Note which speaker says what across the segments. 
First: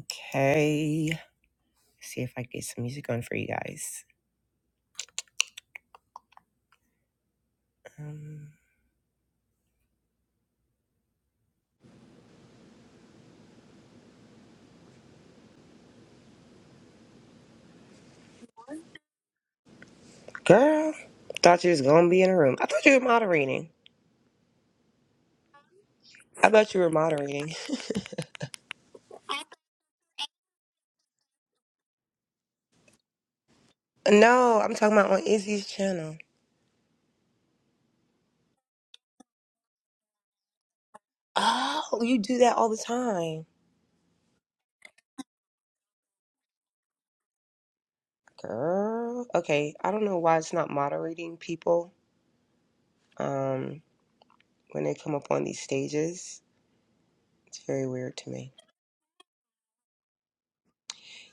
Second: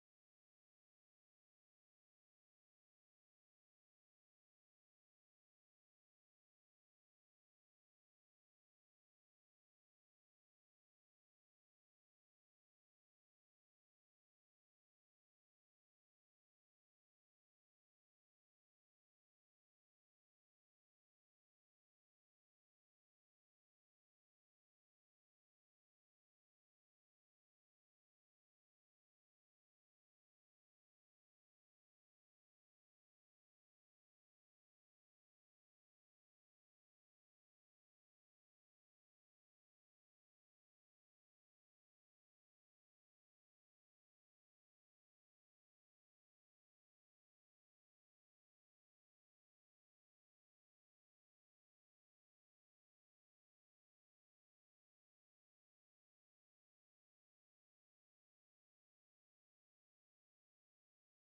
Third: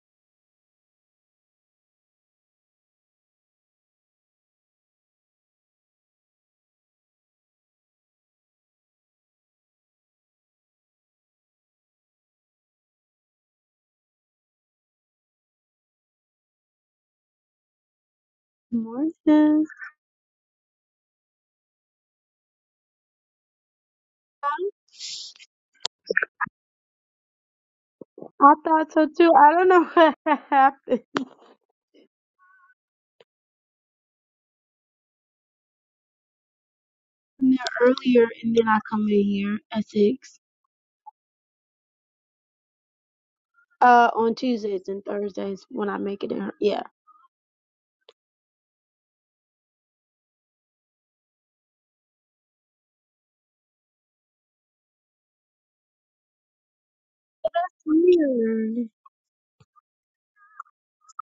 Speaker 1: Okay. See if I can get some music on for you guys. Um,
Speaker 2: Morning.
Speaker 1: girl, thought you was gonna be in the room. I thought you were moderating. I thought you were moderating.
Speaker 2: I thought so too. I don't know what happened.
Speaker 1: No, I'm talking about on Izzy's channel.
Speaker 2: Now, Earlier, and then I come in here at six.
Speaker 1: Oh, you do that all the time,
Speaker 2: Uh, on Tuesdays and Thursdays when I make it in. Her. Yeah.
Speaker 1: girl. Okay, I don't know why it's not moderating people. Um, when they come up on these stages, it's very weird to me.
Speaker 2: Weird.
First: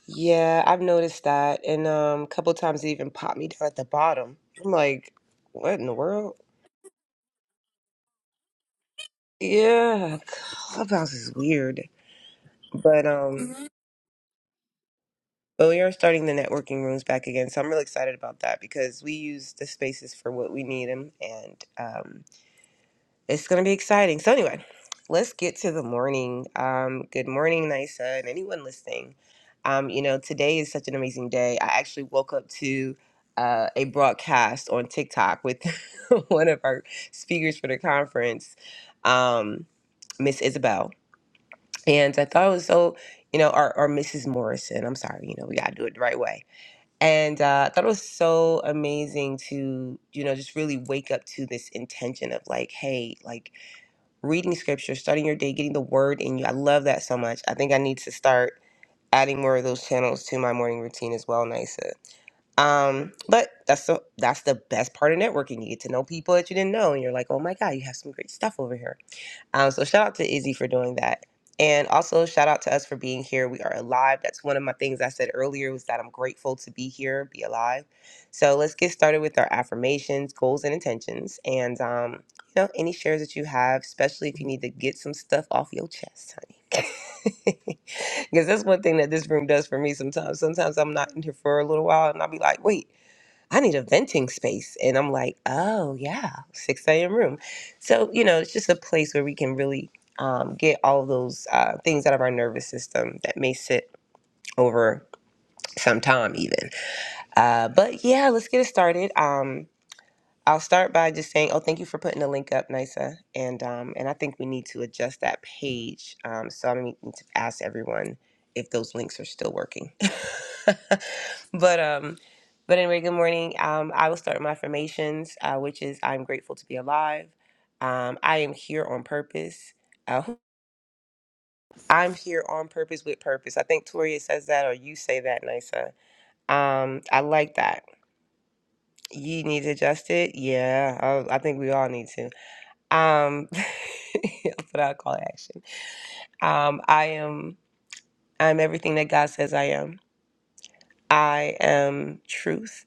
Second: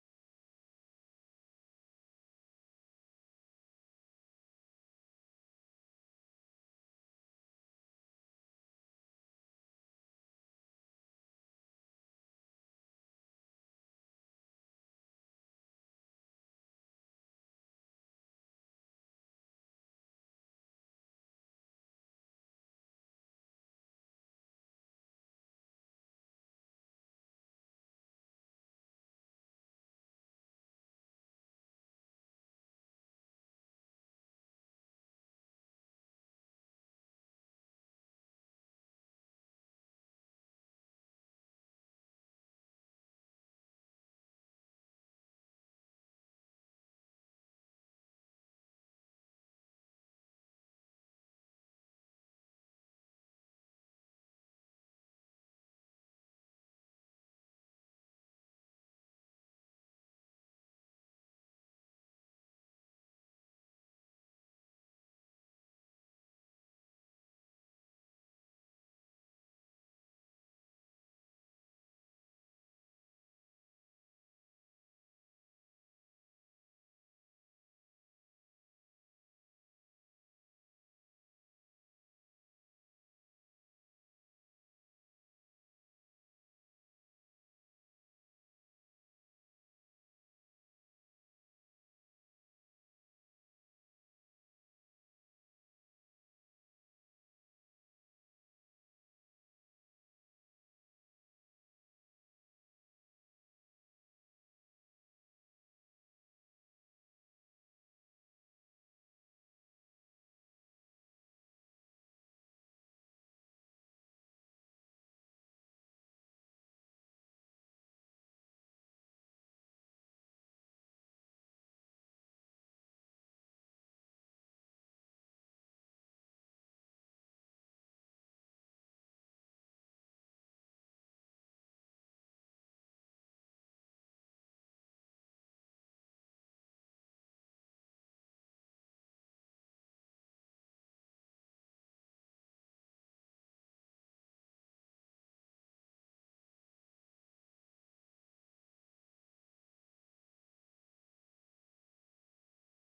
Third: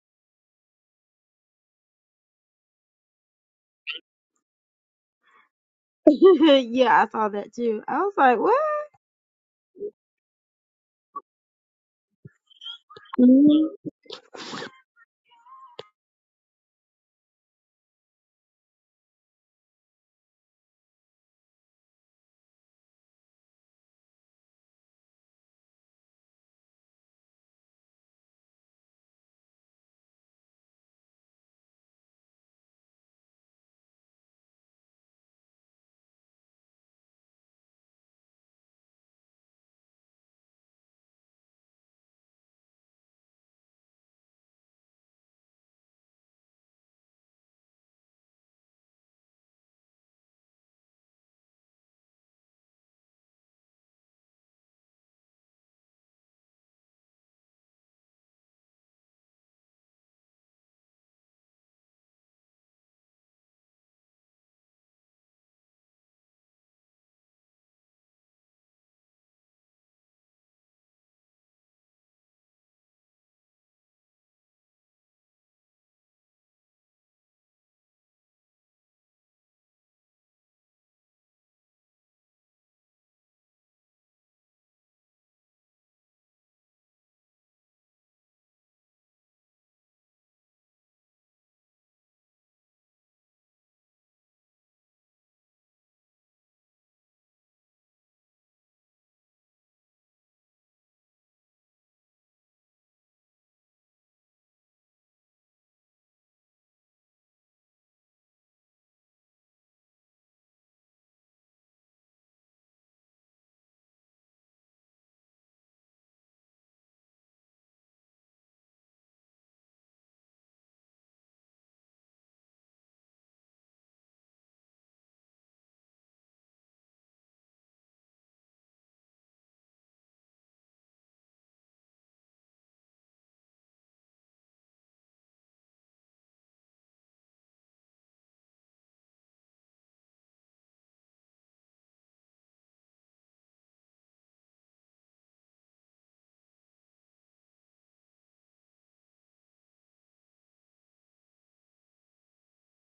Speaker 1: Yeah, I've noticed that, and um, a couple times it even popped me down at the bottom. I'm like, what in the world?
Speaker 2: yeah, I saw that too. I was like, what?
Speaker 1: Yeah, Clubhouse is weird. But um Mhm.
Speaker 2: Mhm.
Speaker 1: but we are starting the networking rooms back again, so I'm really excited about that because we use the spaces for what we need them, and um, it's gonna be exciting. So anyway, let's get to the morning. Um, good morning, Nisa, and anyone listening. Um, you know, today is such an amazing day. I actually woke up to uh, a broadcast on TikTok with one of our speakers for the conference, um, Miss Isabel And I thought it was so, you know, or, or Mrs. Morrison. I'm sorry, you know, we got to do it the right way. And uh, I thought it was so amazing to, you know, just really wake up to this intention of like, hey, like reading scripture, starting your day, getting the word in you. I love that so much. I think I need to start adding more of those channels to my morning routine as well, Nisa. Um, but that's the that's the best part of networking. You get to know people that you didn't know, and you're like, oh my god, you have some great stuff over here. Um, so shout out to Izzy for doing that. And also shout out to us for being here. We are alive. That's one of my things I said earlier was that I'm grateful to be here, be alive. So let's get started with our affirmations, goals, and intentions. And um, you know, any shares that you have, especially if you need to get some stuff off your chest, honey. Because that's one thing that this room does for me sometimes. Sometimes I'm not in here for a little while and I'll be like, wait. I need a venting space. And I'm like, oh, yeah, 6 a.m. room. So, you know, it's just a place where we can really um, get all those uh, things out of our nervous system that may sit over some time, even. Uh, but yeah, let's get it started. Um, I'll start by just saying, oh, thank you for putting the link up, Nisa. And um, and I think we need to adjust that page. Um, so I'm going to need to ask everyone if those links are still working. but um, but anyway, good morning. Um, I will start with my affirmations, uh, which is I'm grateful to be alive. Um, I am here on purpose. Uh, I'm here on purpose with purpose. I think Toria says that, or you say that, Nisa. Um, I like that. You need to adjust it. Yeah, I, I think we all need to. Um, that's what I call action. Um, I am. I'm everything that God says I am. I am truth.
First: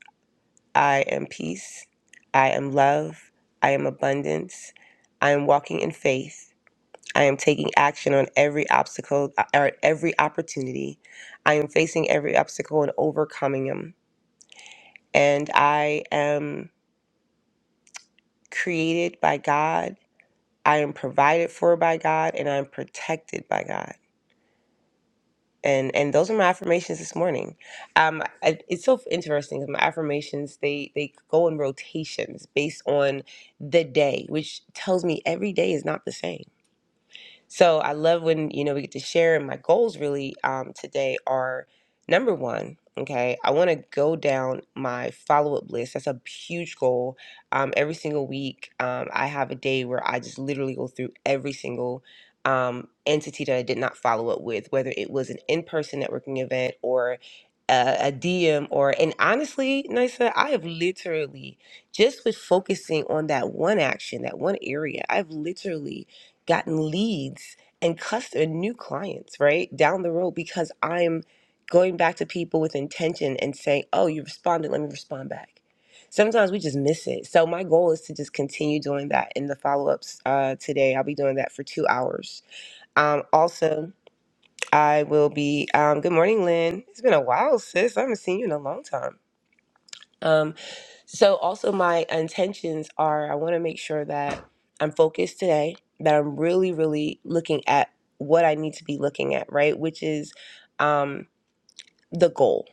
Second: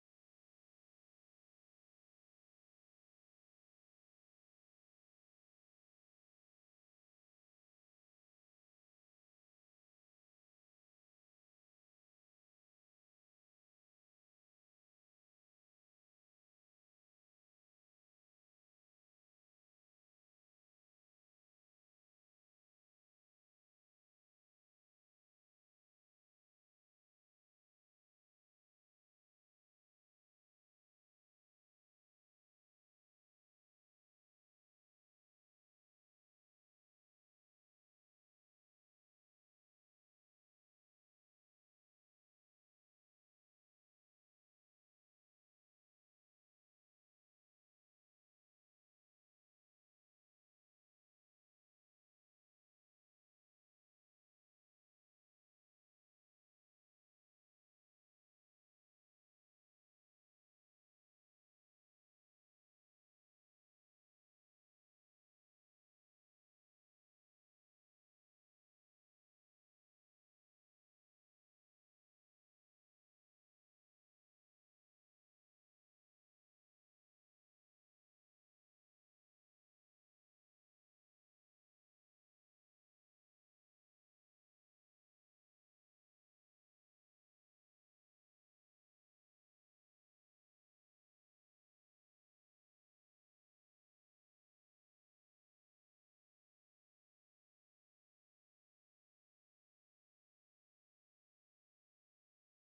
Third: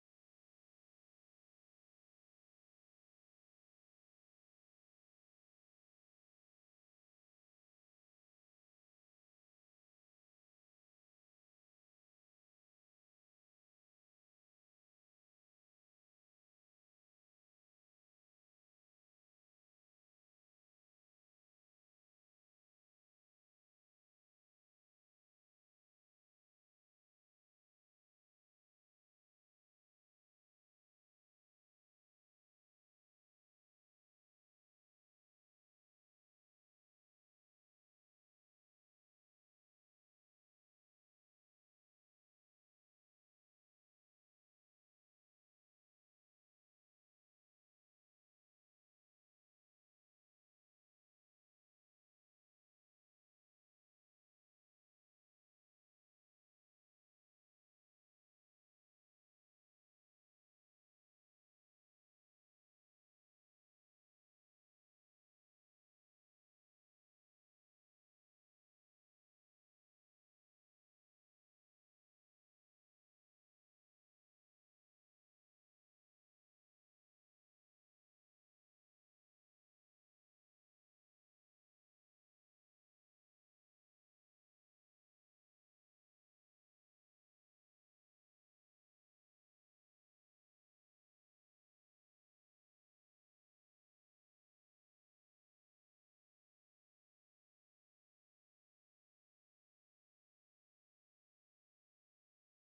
Speaker 1: I am peace. I am love. I am abundance. I am walking in faith. I am taking action on every obstacle uh, or every opportunity. I am facing every obstacle and overcoming them. And I am created by God. I am provided for by God, and I am protected by God. and and those are my affirmations this morning um I, it's so interesting 'cause my affirmations they they go in rotations based on the day which tells me every day is not the same so I love when, you know, we get to share. And my goals really um, today are number one, okay, I want to go down my follow up list. That's a huge goal. Um, every single week, um, I have a day where I just literally go through every single um, entity that I did not follow up with, whether it was an in person networking event or a, a DM or, and honestly, Nisa, I have literally just with focusing on that one action, that one area, I've literally gotten leads and customer new clients right down the road because i'm going back to people with intention and saying oh you responded let me respond back sometimes we just miss it so my goal is to just continue doing that in the follow-ups uh, today i'll be doing that for two hours um, also i will be um, good morning lynn it's been a while sis i haven't seen you in a long time Um, so also my intentions are I want to make sure that I'm focused today, that I'm really, really looking at what I need to be looking at, right? Which is um, the goal.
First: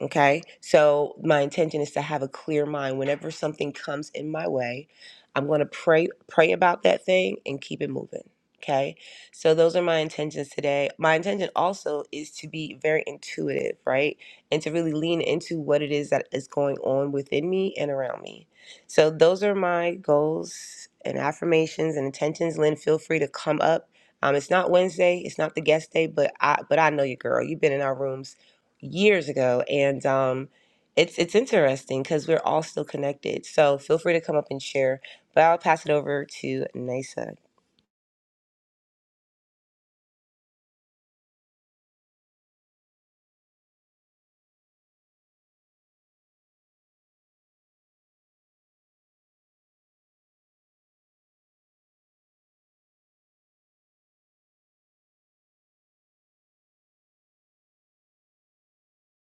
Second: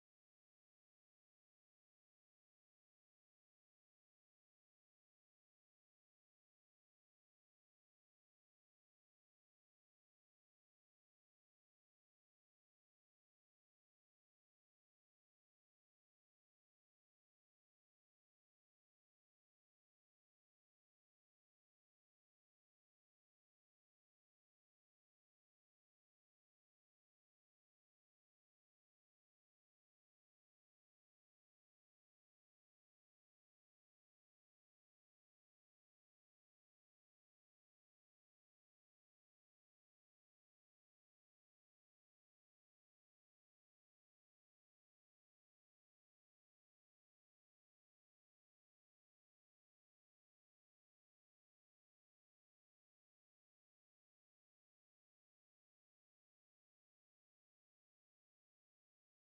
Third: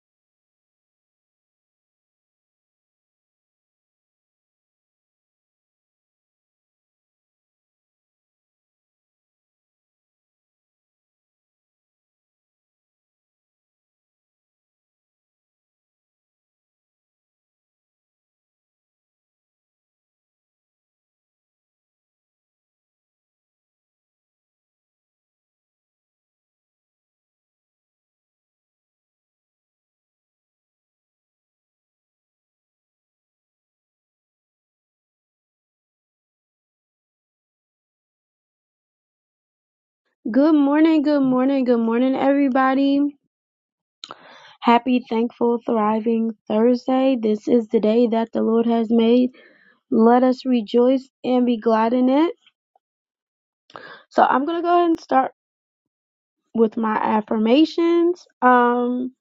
Speaker 1: Okay. So my intention is to have a clear mind. Whenever something comes in my way, I'm going to pray, pray about that thing and keep it moving. Okay. So those are my intentions today. My intention also is to be very intuitive, right? And to really lean into what it is that is going on within me and around me. So those are my goals and affirmations and intentions. Lynn, feel free to come up. Um, it's not Wednesday, it's not the guest day, but I but I know you, girl. You've been in our rooms years ago and um it's it's interesting because we're all still connected so feel free to come up and share but i'll pass it over to nisa
Speaker 2: Good morning, good morning, good morning, everybody. Happy, thankful, thriving Thursday. This is the day that the Lord has made. Let us rejoice and be glad in it. So I'm gonna go ahead and start. with my affirmations. Um,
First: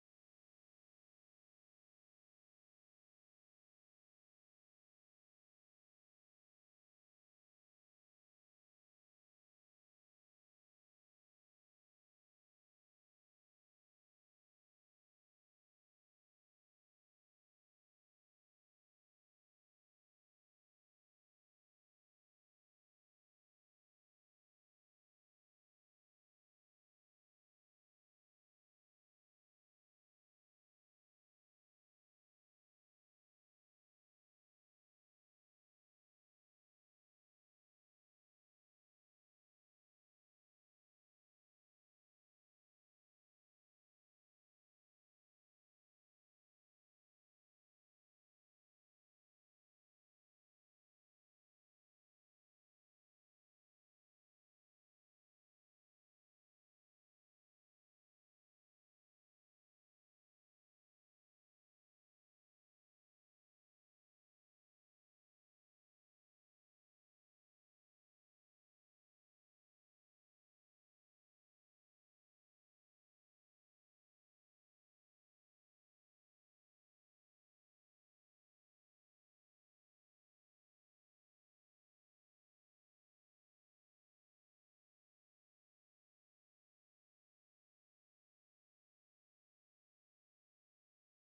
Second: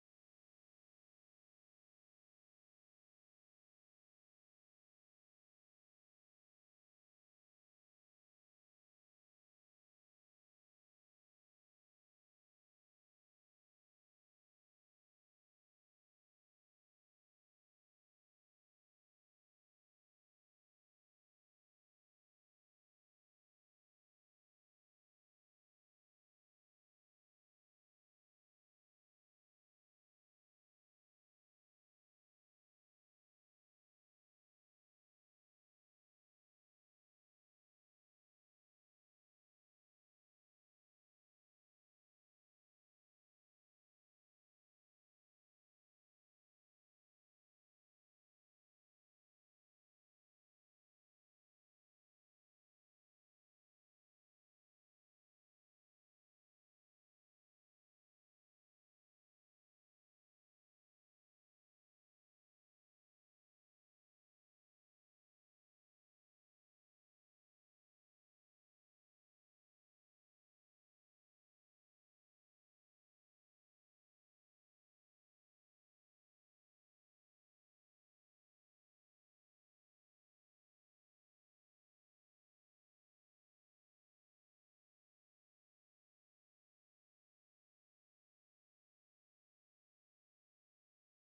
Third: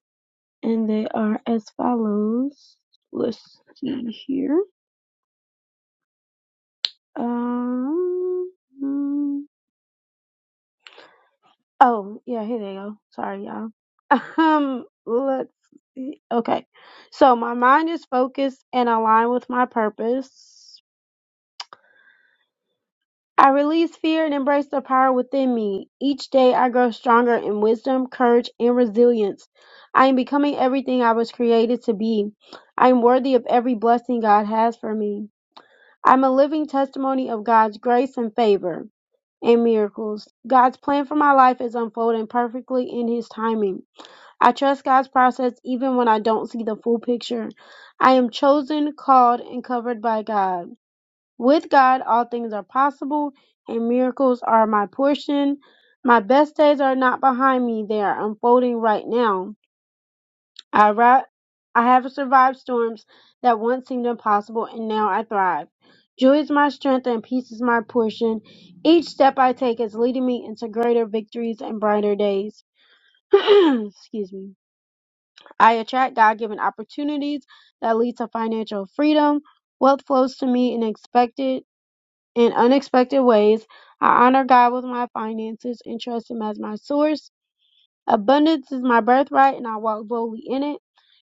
Speaker 2: and they are as follows. Let's see here. Um, mm, oh, yeah, here they go. Sorry, y'all. Um, let's see. Okay. So my mind is focused and aligned with my purpose. I release fear and embrace the power within me. Each day I grow stronger in wisdom, courage, and resilience. I am becoming everything I was created to be. I am worthy of every blessing God has for me. I'm a living testimony of God's grace and favor and miracles. God's plan for my life is unfolding perfectly in His timing. I trust God's process even when I don't see the full picture. I am chosen, called, and covered by God. With God all things are possible and miracles are my portion. My best days are not behind me, they are unfolding right now. I ri- I have survived storms that once seemed impossible and now I thrive. Joy is my strength and peace is my portion. Each step I take is leading me into greater victories and brighter days. Excuse me. I attract God-given opportunities that lead to financial freedom. Wealth flows to me in expected in unexpected ways. I honor God with my finances and trust Him as my source. Abundance is my birthright and I walk boldly in it.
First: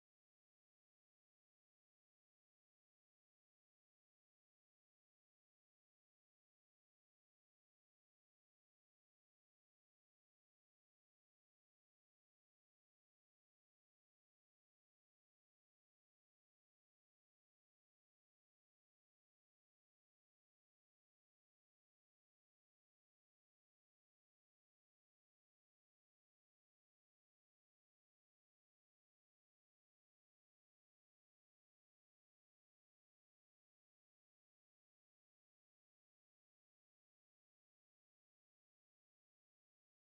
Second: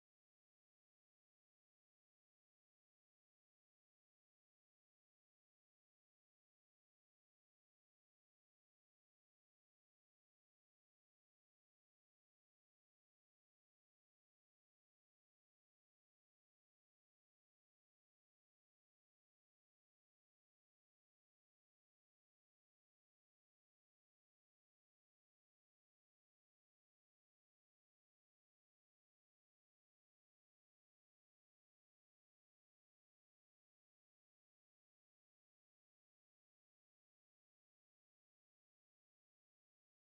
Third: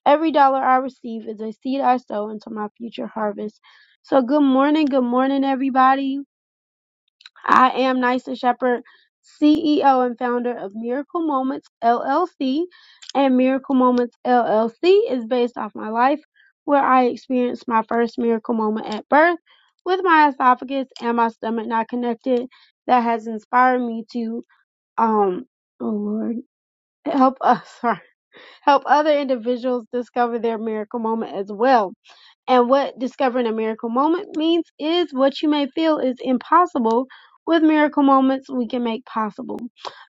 Speaker 2: Every dollar I receive is a seed I sow into my future harvest. So, good morning, good morning, everybody. I am Nysa Shepherd, CEO and founder of Miracle Moments LLC. And Miracle Moments LLC is based off my life, where I experienced my first miracle moment at birth with my esophagus and my stomach not connected. That has inspired me to, um, oh Lord, help us, sorry, help other individuals discover their miracle moment as well. And what discovering a miracle moment means is what you may feel is impossible with miracle moments we can make possible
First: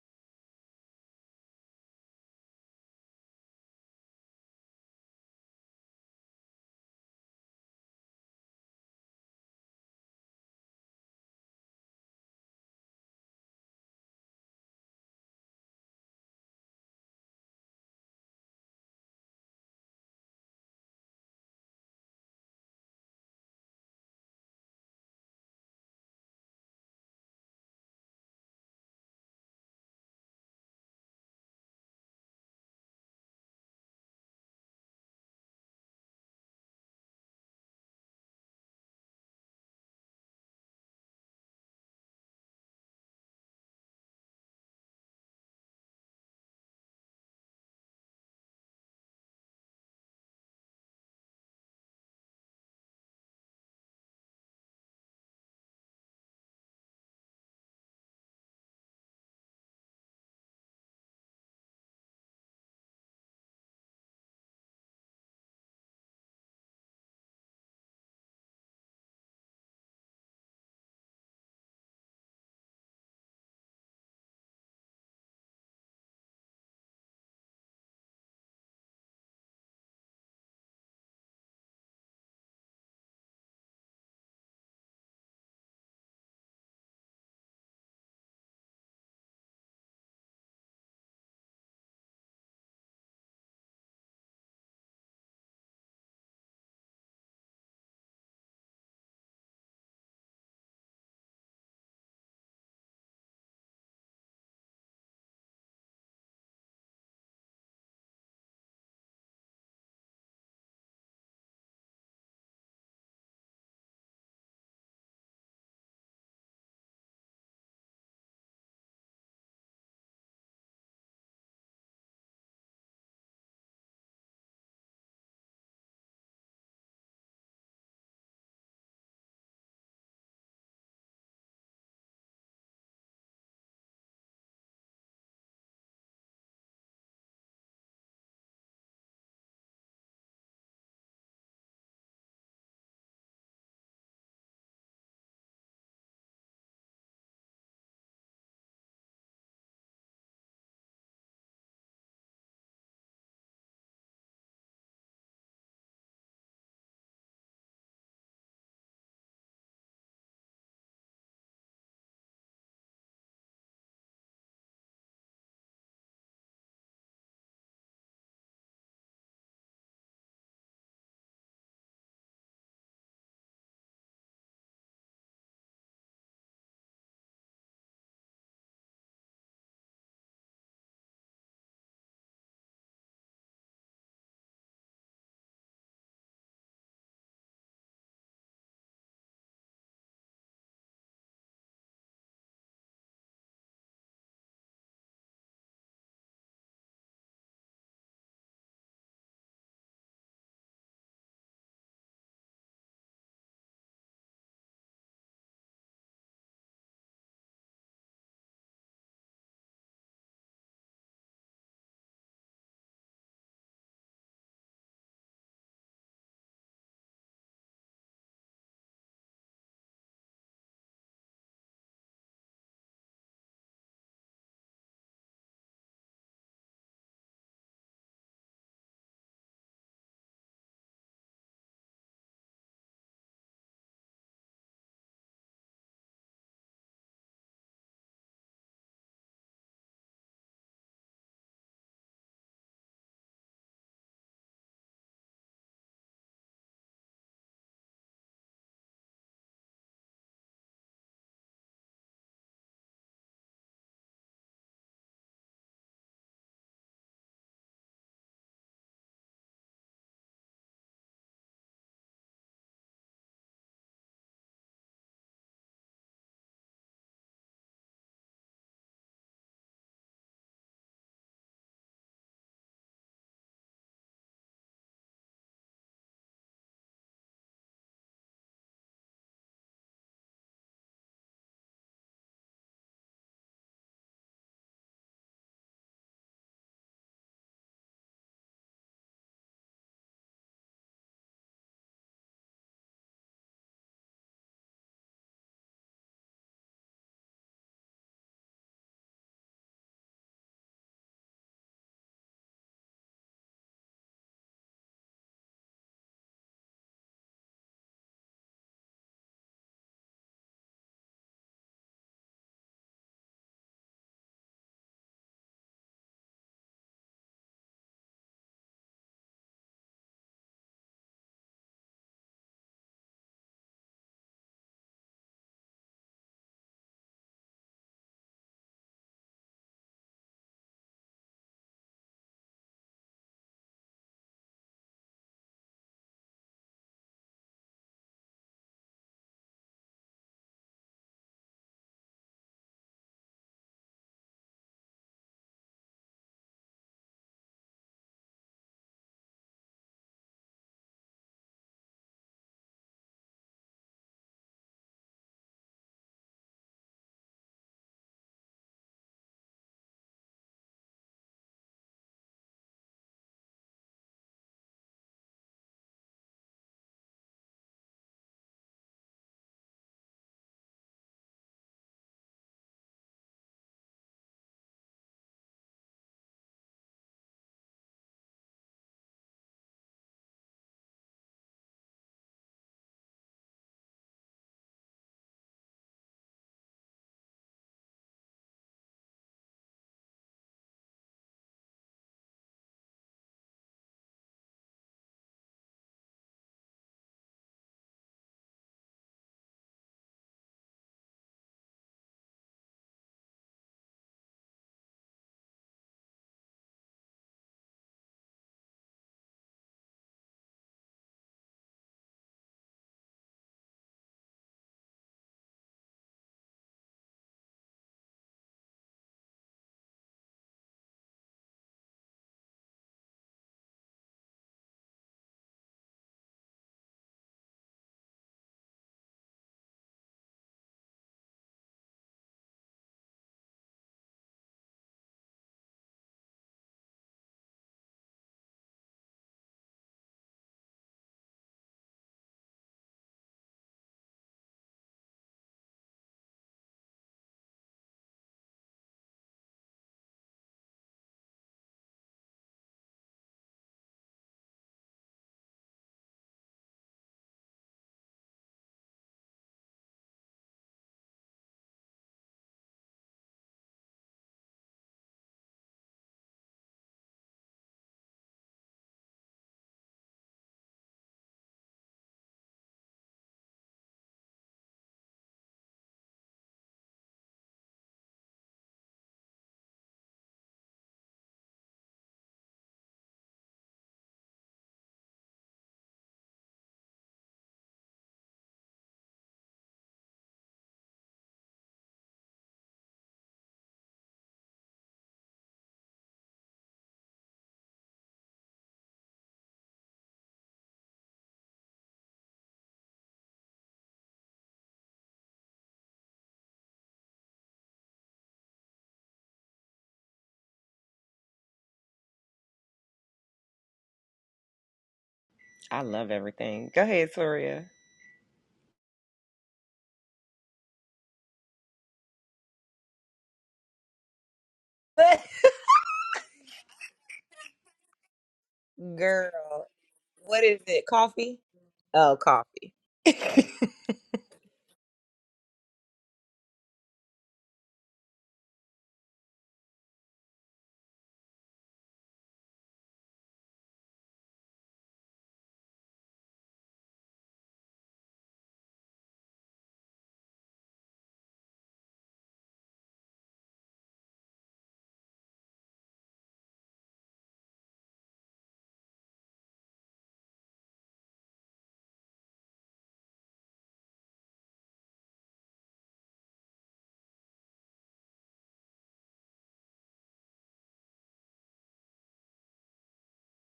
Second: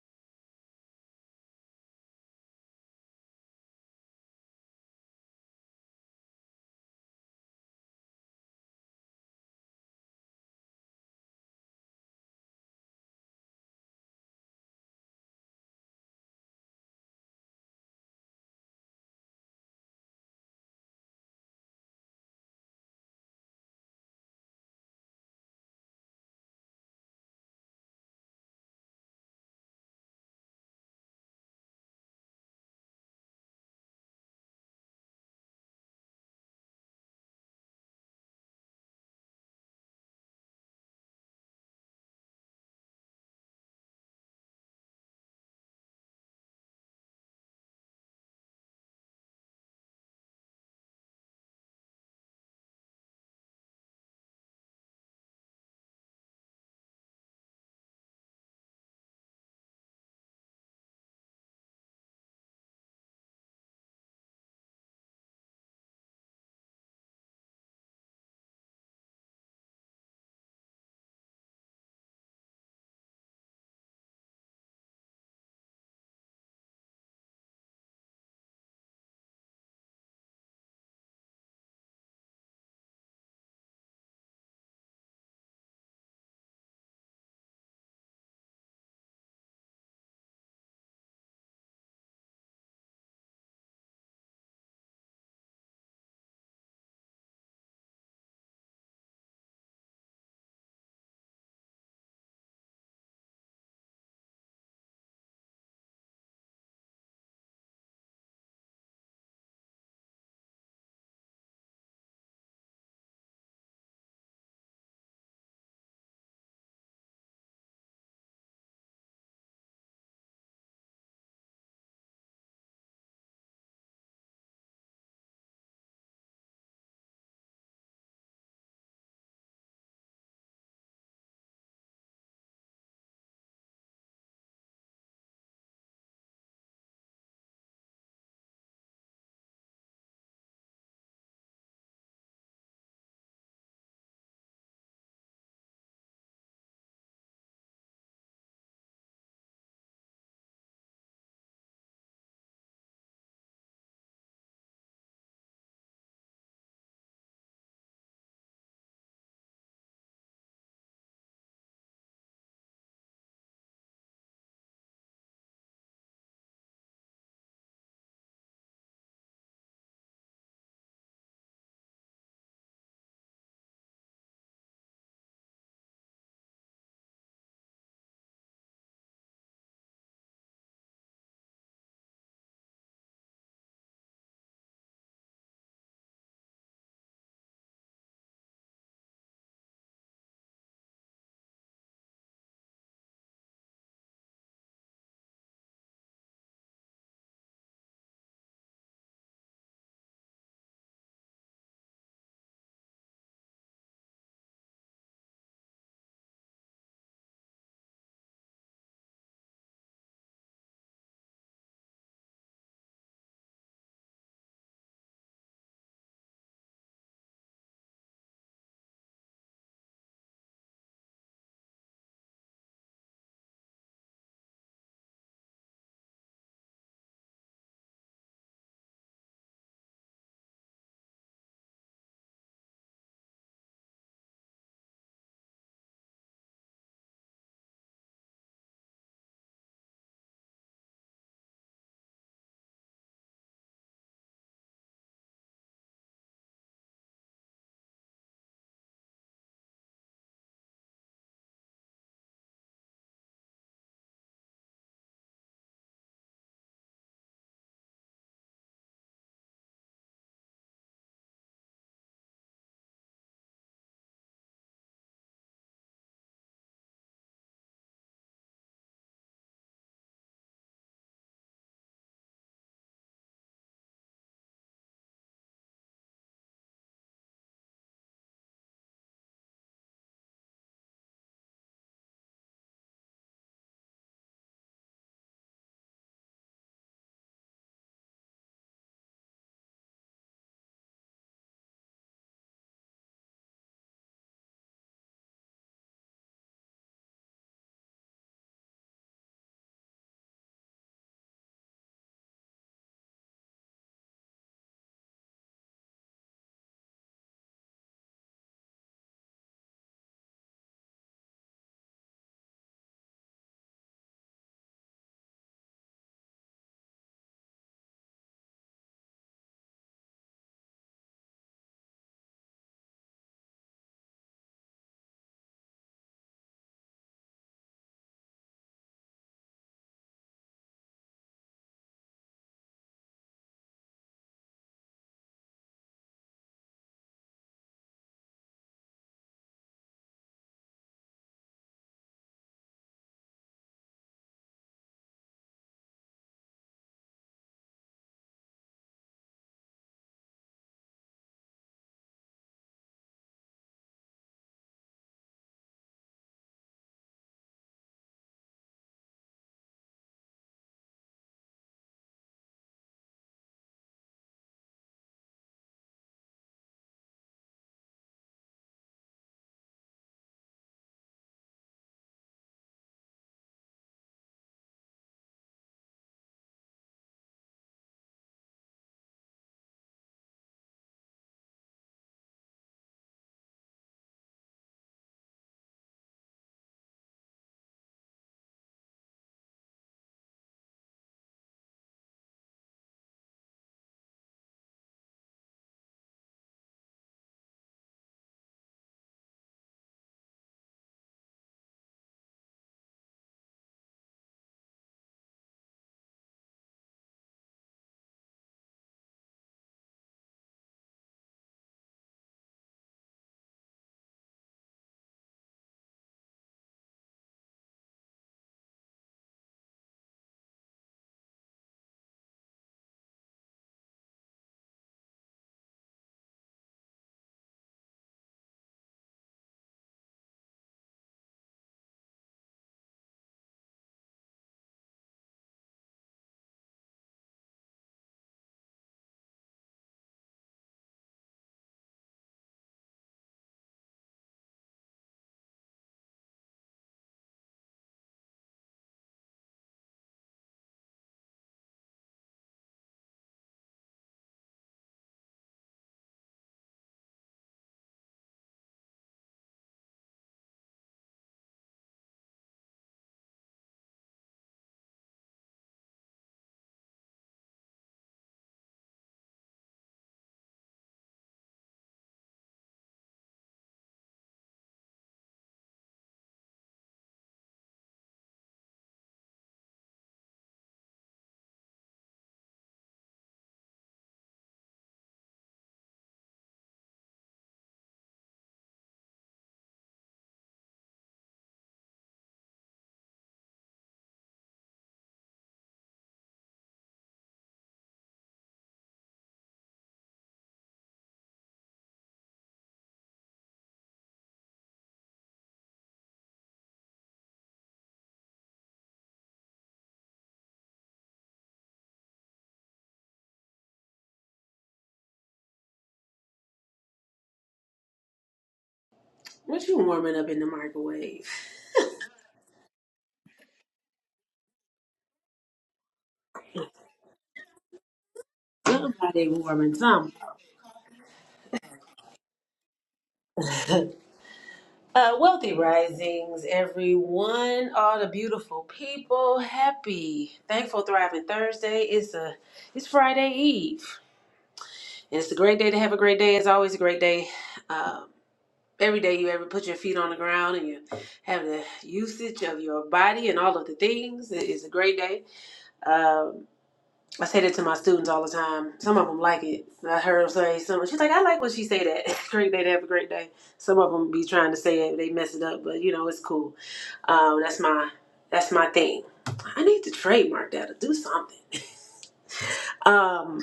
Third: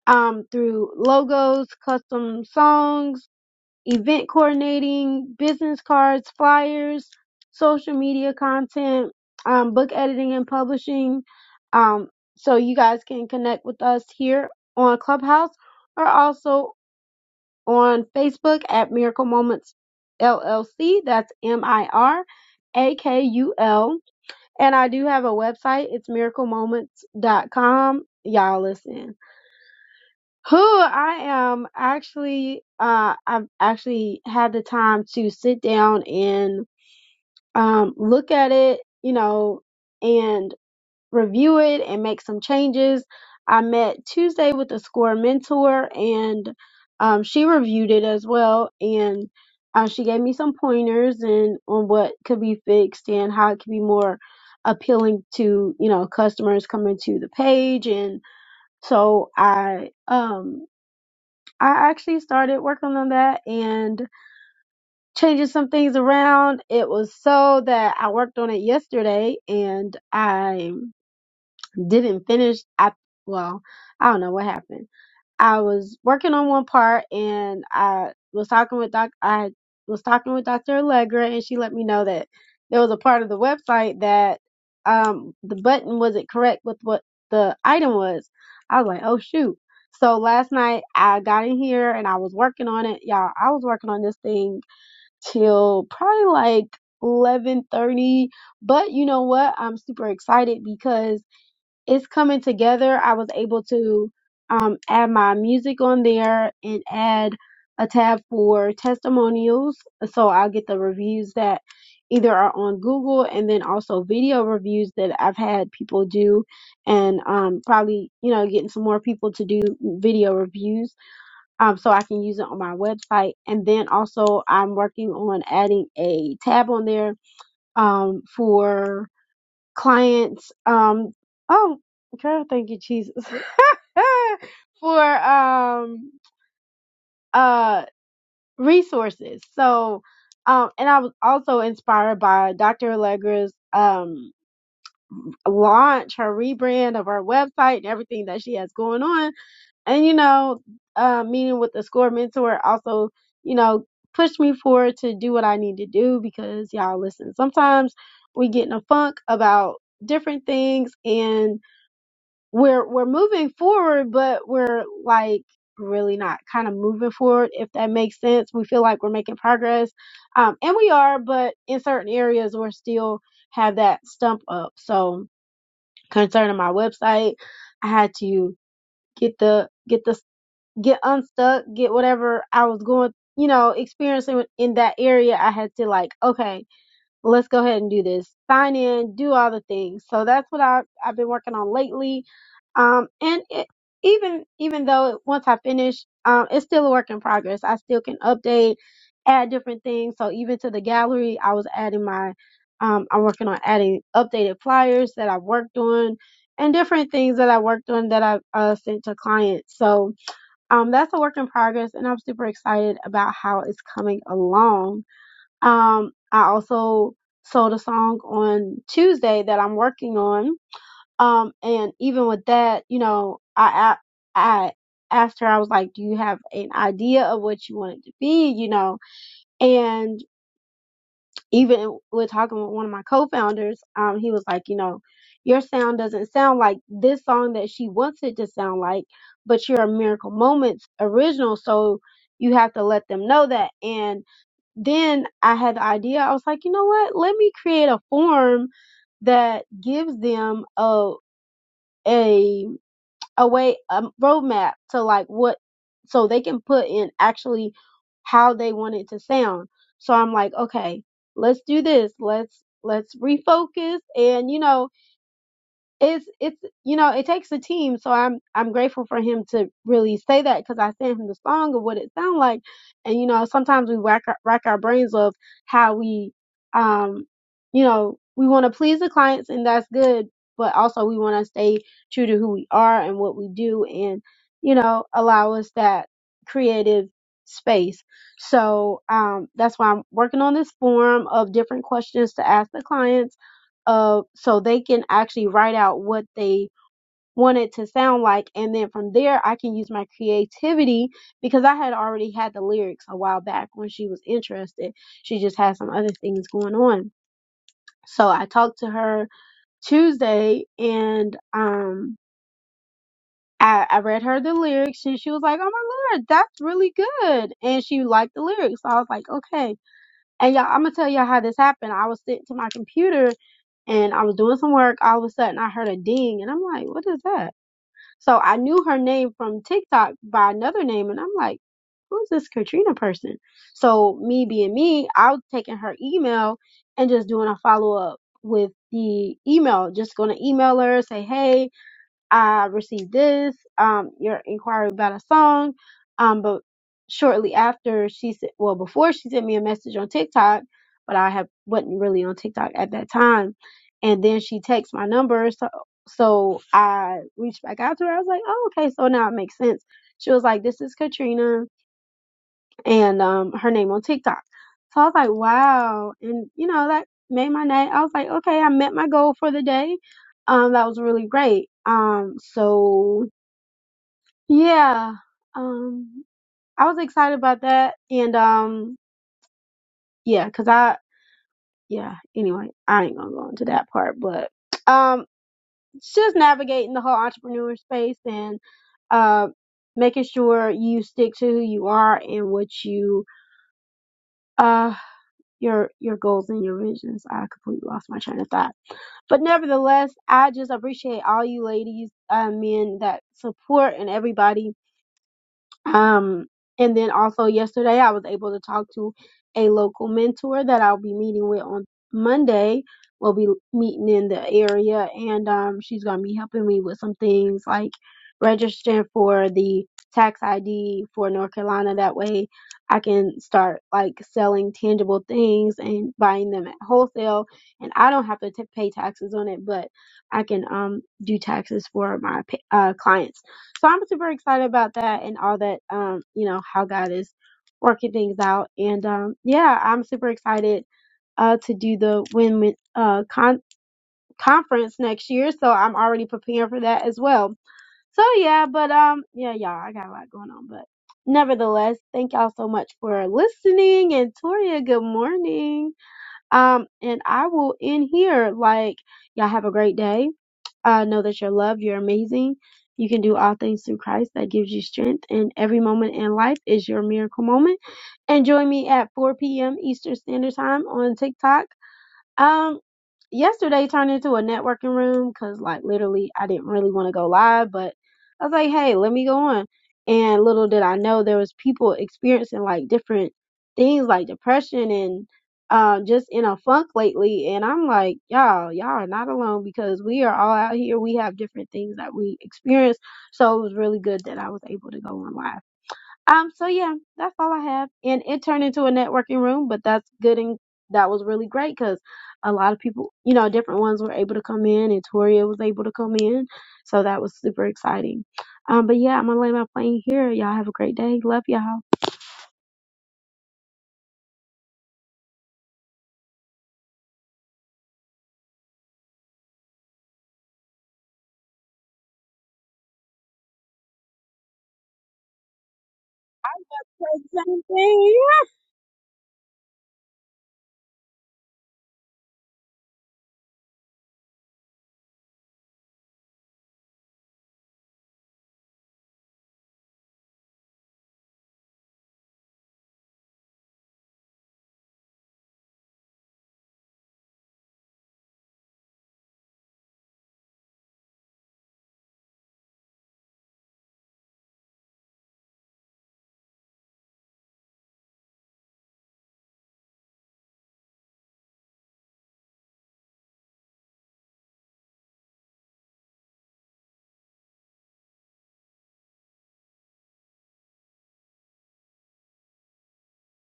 Speaker 2: um, through logos, custom songs, event coordinating, business cards, flyers, social media content, um, book editing and publishing. Um, so you guys can connect with us here on Clubhouse or also on Facebook at Miracle Moments LLC. That's M I R A K U L. And I do have a website. It's miracle moments dot com. Y'all listen. Who I am actually, uh, I've actually had the time to sit down and um, look at it, you know, and review it and make some changes. I met Tuesday with a score mentor and um, she reviewed it as well. And uh, she gave me some pointers and on what could be fixed and how it could be more appealing to, you know, customers coming to the page. And so I, um, I actually started working on that and changing some things around. It was so that I worked on it yesterday and I didn't finish. I well, I don't know what happened. I was working on one part, and I was talking with doc. I was talking with Dr. Allegra, and she let me know that there was a part of the website that um the button wasn't correct with what the item was. I was like, oh shoot. So last night I got in here and I was working on it, y'all. I was working on this thing till probably like eleven thirty. But you know what? I'm super excited because it's coming together. I was able to um, add my music on there and add a tab for testimonials. So I'll get the reviews that either are on Google and then also video reviews that I've had people do and um, probably, you know, getting some more people to do video reviews um, so I can use it on my website. And then also I'm working on adding a tab on there um, for clients um oh girl thank you jesus for um uh resources so um and i was also inspired by dr allegra's um launch her rebrand of her website and everything that she has going on and you know uh meeting with the score mentor also you know pushed me forward to do what i need to do because y'all listen sometimes we get in a funk about different things and we're we're moving forward, but we're like really not kind of moving forward, if that makes sense. We feel like we're making progress, um, and we are, but in certain areas we're still have that stump up. So concerning my website, I had to get the get the get unstuck, get whatever I was going, you know, experiencing in that area. I had to like, okay let's go ahead and do this. Sign in, do all the things. So that's what i I've been working on lately. Um, and it, even, even though it- once I finish, um, it's still a work in progress. I still can update, add different things. So even to the gallery, I was adding my, um, I'm working on adding updated flyers that I worked on and different things that I worked on that I uh, sent to clients. So, um, that's a work in progress and I'm super excited about how it's coming along. Um, I also sold a song on Tuesday that I'm working on. Um, and even with that, you know, I, I, I asked her, I was like, do you have an idea of what you want it to be? You know, and even with talking with one of my co-founders, um, he was like, you know, your sound doesn't sound like this song that she wants it to sound like, but you're a Miracle Moments original. So you have to let them know that. And then I had the idea. I was like, you know what? Let me create a form that gives them a a a way a roadmap to like what so they can put in actually how they want it to sound. So I'm like, okay, let's do this. Let's let's refocus and you know it's it's you know it takes a team so i'm i'm grateful for him to really say that because i sent him the song of what it sound like and you know sometimes we rack our, rack our brains of how we um you know we want to please the clients and that's good but also we want to stay true to who we are and what we do and you know allow us that creative space so um that's why i'm working on this form of different questions to ask the clients uh, so they can actually write out what they want it to sound like. And then from there, I can use my creativity because I had already had the lyrics a while back when she was interested. She just had some other things going on. So I talked to her Tuesday and, um, I, I read her the lyrics and she was like, Oh my lord, that's really good. And she liked the lyrics. So I was like, Okay. And y'all, I'm gonna tell y'all how this happened. I was sitting to my computer and I was doing some work. All of a sudden, I heard a ding, and I'm like, "What is that?" So I knew her name from TikTok by another name, and I'm like, "Who is this Katrina person?" So me being me, I was taking her email and just doing a follow up with the email, just going to email her, say, "Hey, I received this, um, your inquiry about a song. Um, but shortly after she said, well, before she sent me a message on TikTok, but I have wasn't really on TikTok at that time. And then she texted my number. So, so I reached back out to her. I was like, oh, okay. So now it makes sense. She was like, this is Katrina and um, her name on TikTok. So I was like, wow. And, you know, that made my night. I was like, okay, I met my goal for the day. Um, that was really great. Um, so yeah, um, I was excited about that. And, um, yeah, cause I, yeah, anyway, I ain't gonna go into that part, but, um, it's just navigating the whole entrepreneur space and, uh, making sure you stick to who you are and what you, uh. your your goals and your visions. I completely lost my train of thought. But nevertheless, I just appreciate all you ladies, uh, men that support and everybody um, and then also yesterday, I was able to talk to a local mentor that I'll be meeting with on Monday. We'll be meeting in the area, and um, she's gonna be helping me with some things like registering for the tax ID for North Carolina. That way, I can start like selling tangible things and buying them at wholesale, and I don't have to t- pay taxes on it, but I can um do taxes for my pa- uh, clients so I'm super excited about that and all that, um, you know, how God is working things out. And um, yeah, I'm super excited uh, to do the Win Win uh, con- conference next year. So I'm already preparing for that as well. So yeah, but um, yeah, y'all, I got a lot going on, but nevertheless, thank y'all so much for listening. And Toria, good morning. Um, and I will end here. Like y'all have a great day I know that you're loved, you're amazing, you can do all things through Christ that gives you strength, and every moment in life is your miracle moment. And join me at 4 p.m. Eastern Standard Time on TikTok um, yesterday turned into a networking room because, like, literally, I didn't really want to go live, but I was like, hey, let me go on. And little did I know there was people experiencing like different things like depression and um just in a funk lately. And I'm like, y'all, y'all are not alone because we are all out here. We have different things that we experience. So it was really good that I was able to go on live. Um, so yeah, that's all I have. And it turned into a networking room, but that's good and that was really great because a lot of people, you know, different ones were able to come in and Toria was able to come in. So that was super exciting. Um, but yeah, I'm gonna lay my plane here. Y'all have a great day. Love y'all.
Speaker 1: I love everything. Go ahead, Toria.
Speaker 3: What you warming up in the microwave?
Speaker 2: Same thing.
Speaker 3: Somebody
Speaker 1: girl
Speaker 3: warming something.
Speaker 1: what is it coffee oh coffee
Speaker 3: Uh, wealthy risings, everyone, all the beautiful people, happy, thankful, thriving Thursday. It's a, it's Friday Eve, and it's a great day to have a great day. It's always a great day. Um, every day you ever put your feet on the ground and you have the usage of your body and all of the things it is a great day. Um. I say that to my students all the time. Some of them like it. I heard them say some. She's like, I like when she say that. great day to have a great day. Some of them be trying to say it, they mess it up, but you know it's cool. Um, that's my that's my thing. I need to trademark that or do something. Um,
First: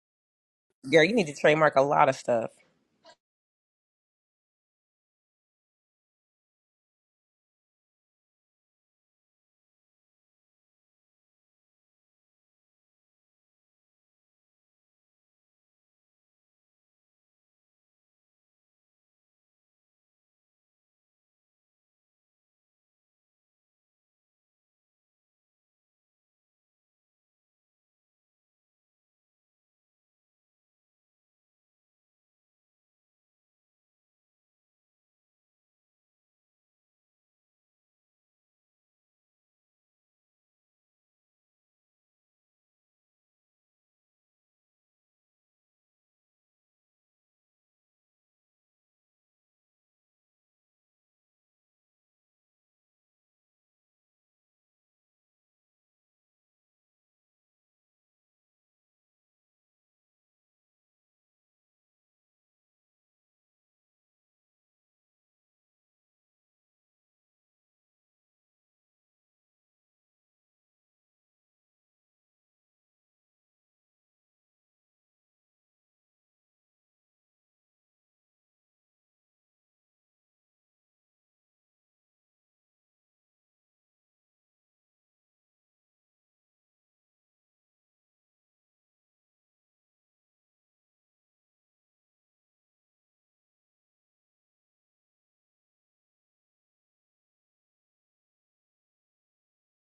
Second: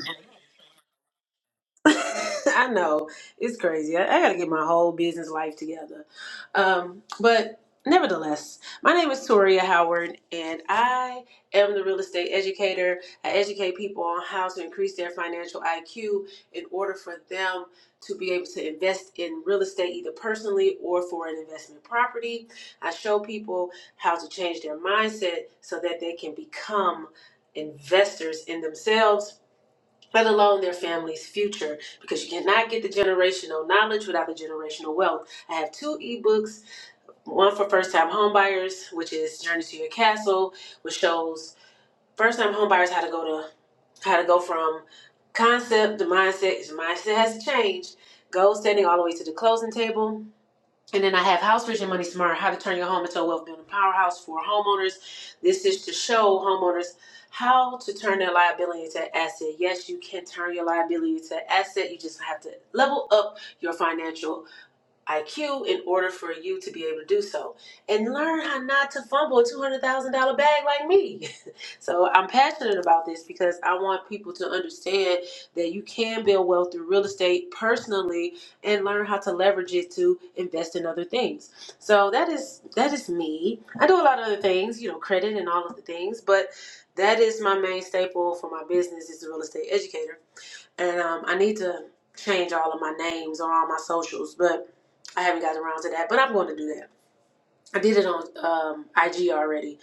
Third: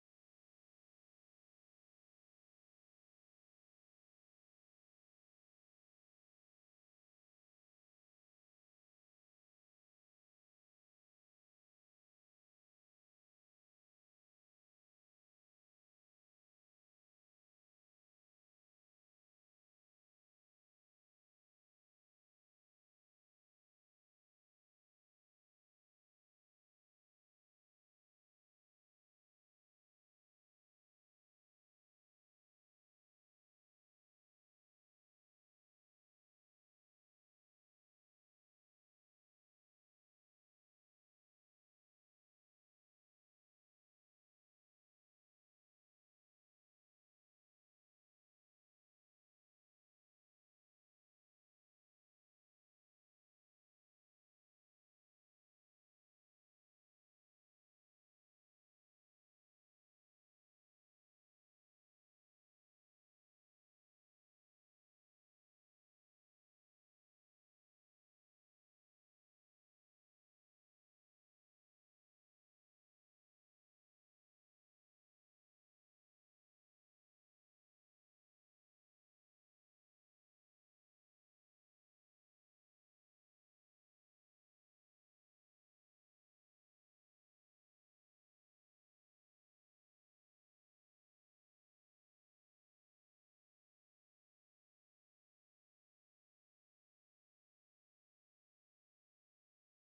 Speaker 1: girl you need to trademark a lot of stuff
Speaker 3: I know it's crazy. I, I got to get my whole business life together. Um, but nevertheless, my name is Toria Howard, and I am the real estate educator. I educate people on how to increase their financial IQ in order for them to be able to invest in real estate either personally or for an investment property. I show people how to change their mindset so that they can become investors in themselves let alone their family's future, because you cannot get the generational knowledge without the generational wealth. I have two ebooks, one for first time homebuyers, which is Journey to Your Castle, which shows first time homebuyers how to go to how to go from concept to mindset. 'cause Mindset has to change. Goal setting all the way to the closing table and then I have House Vision Money Smart, how to turn your home into a wealth building powerhouse for homeowners. This is to show homeowners how to turn their liability into asset. Yes, you can turn your liability to asset. You just have to level up your financial IQ in order for you to be able to do so and learn how not to fumble a $200,000 bag like me. so I'm passionate about this because I want people to understand that you can build wealth through real estate personally and learn how to leverage it to invest in other things. So that is that is me. I do a lot of other things, you know, credit and all of the things, but that is my main staple for my business is the real estate educator and um, I need to change all of my names on all my socials, but I haven't gotten around to that. But I'm going to do that. I did it on um, IG already,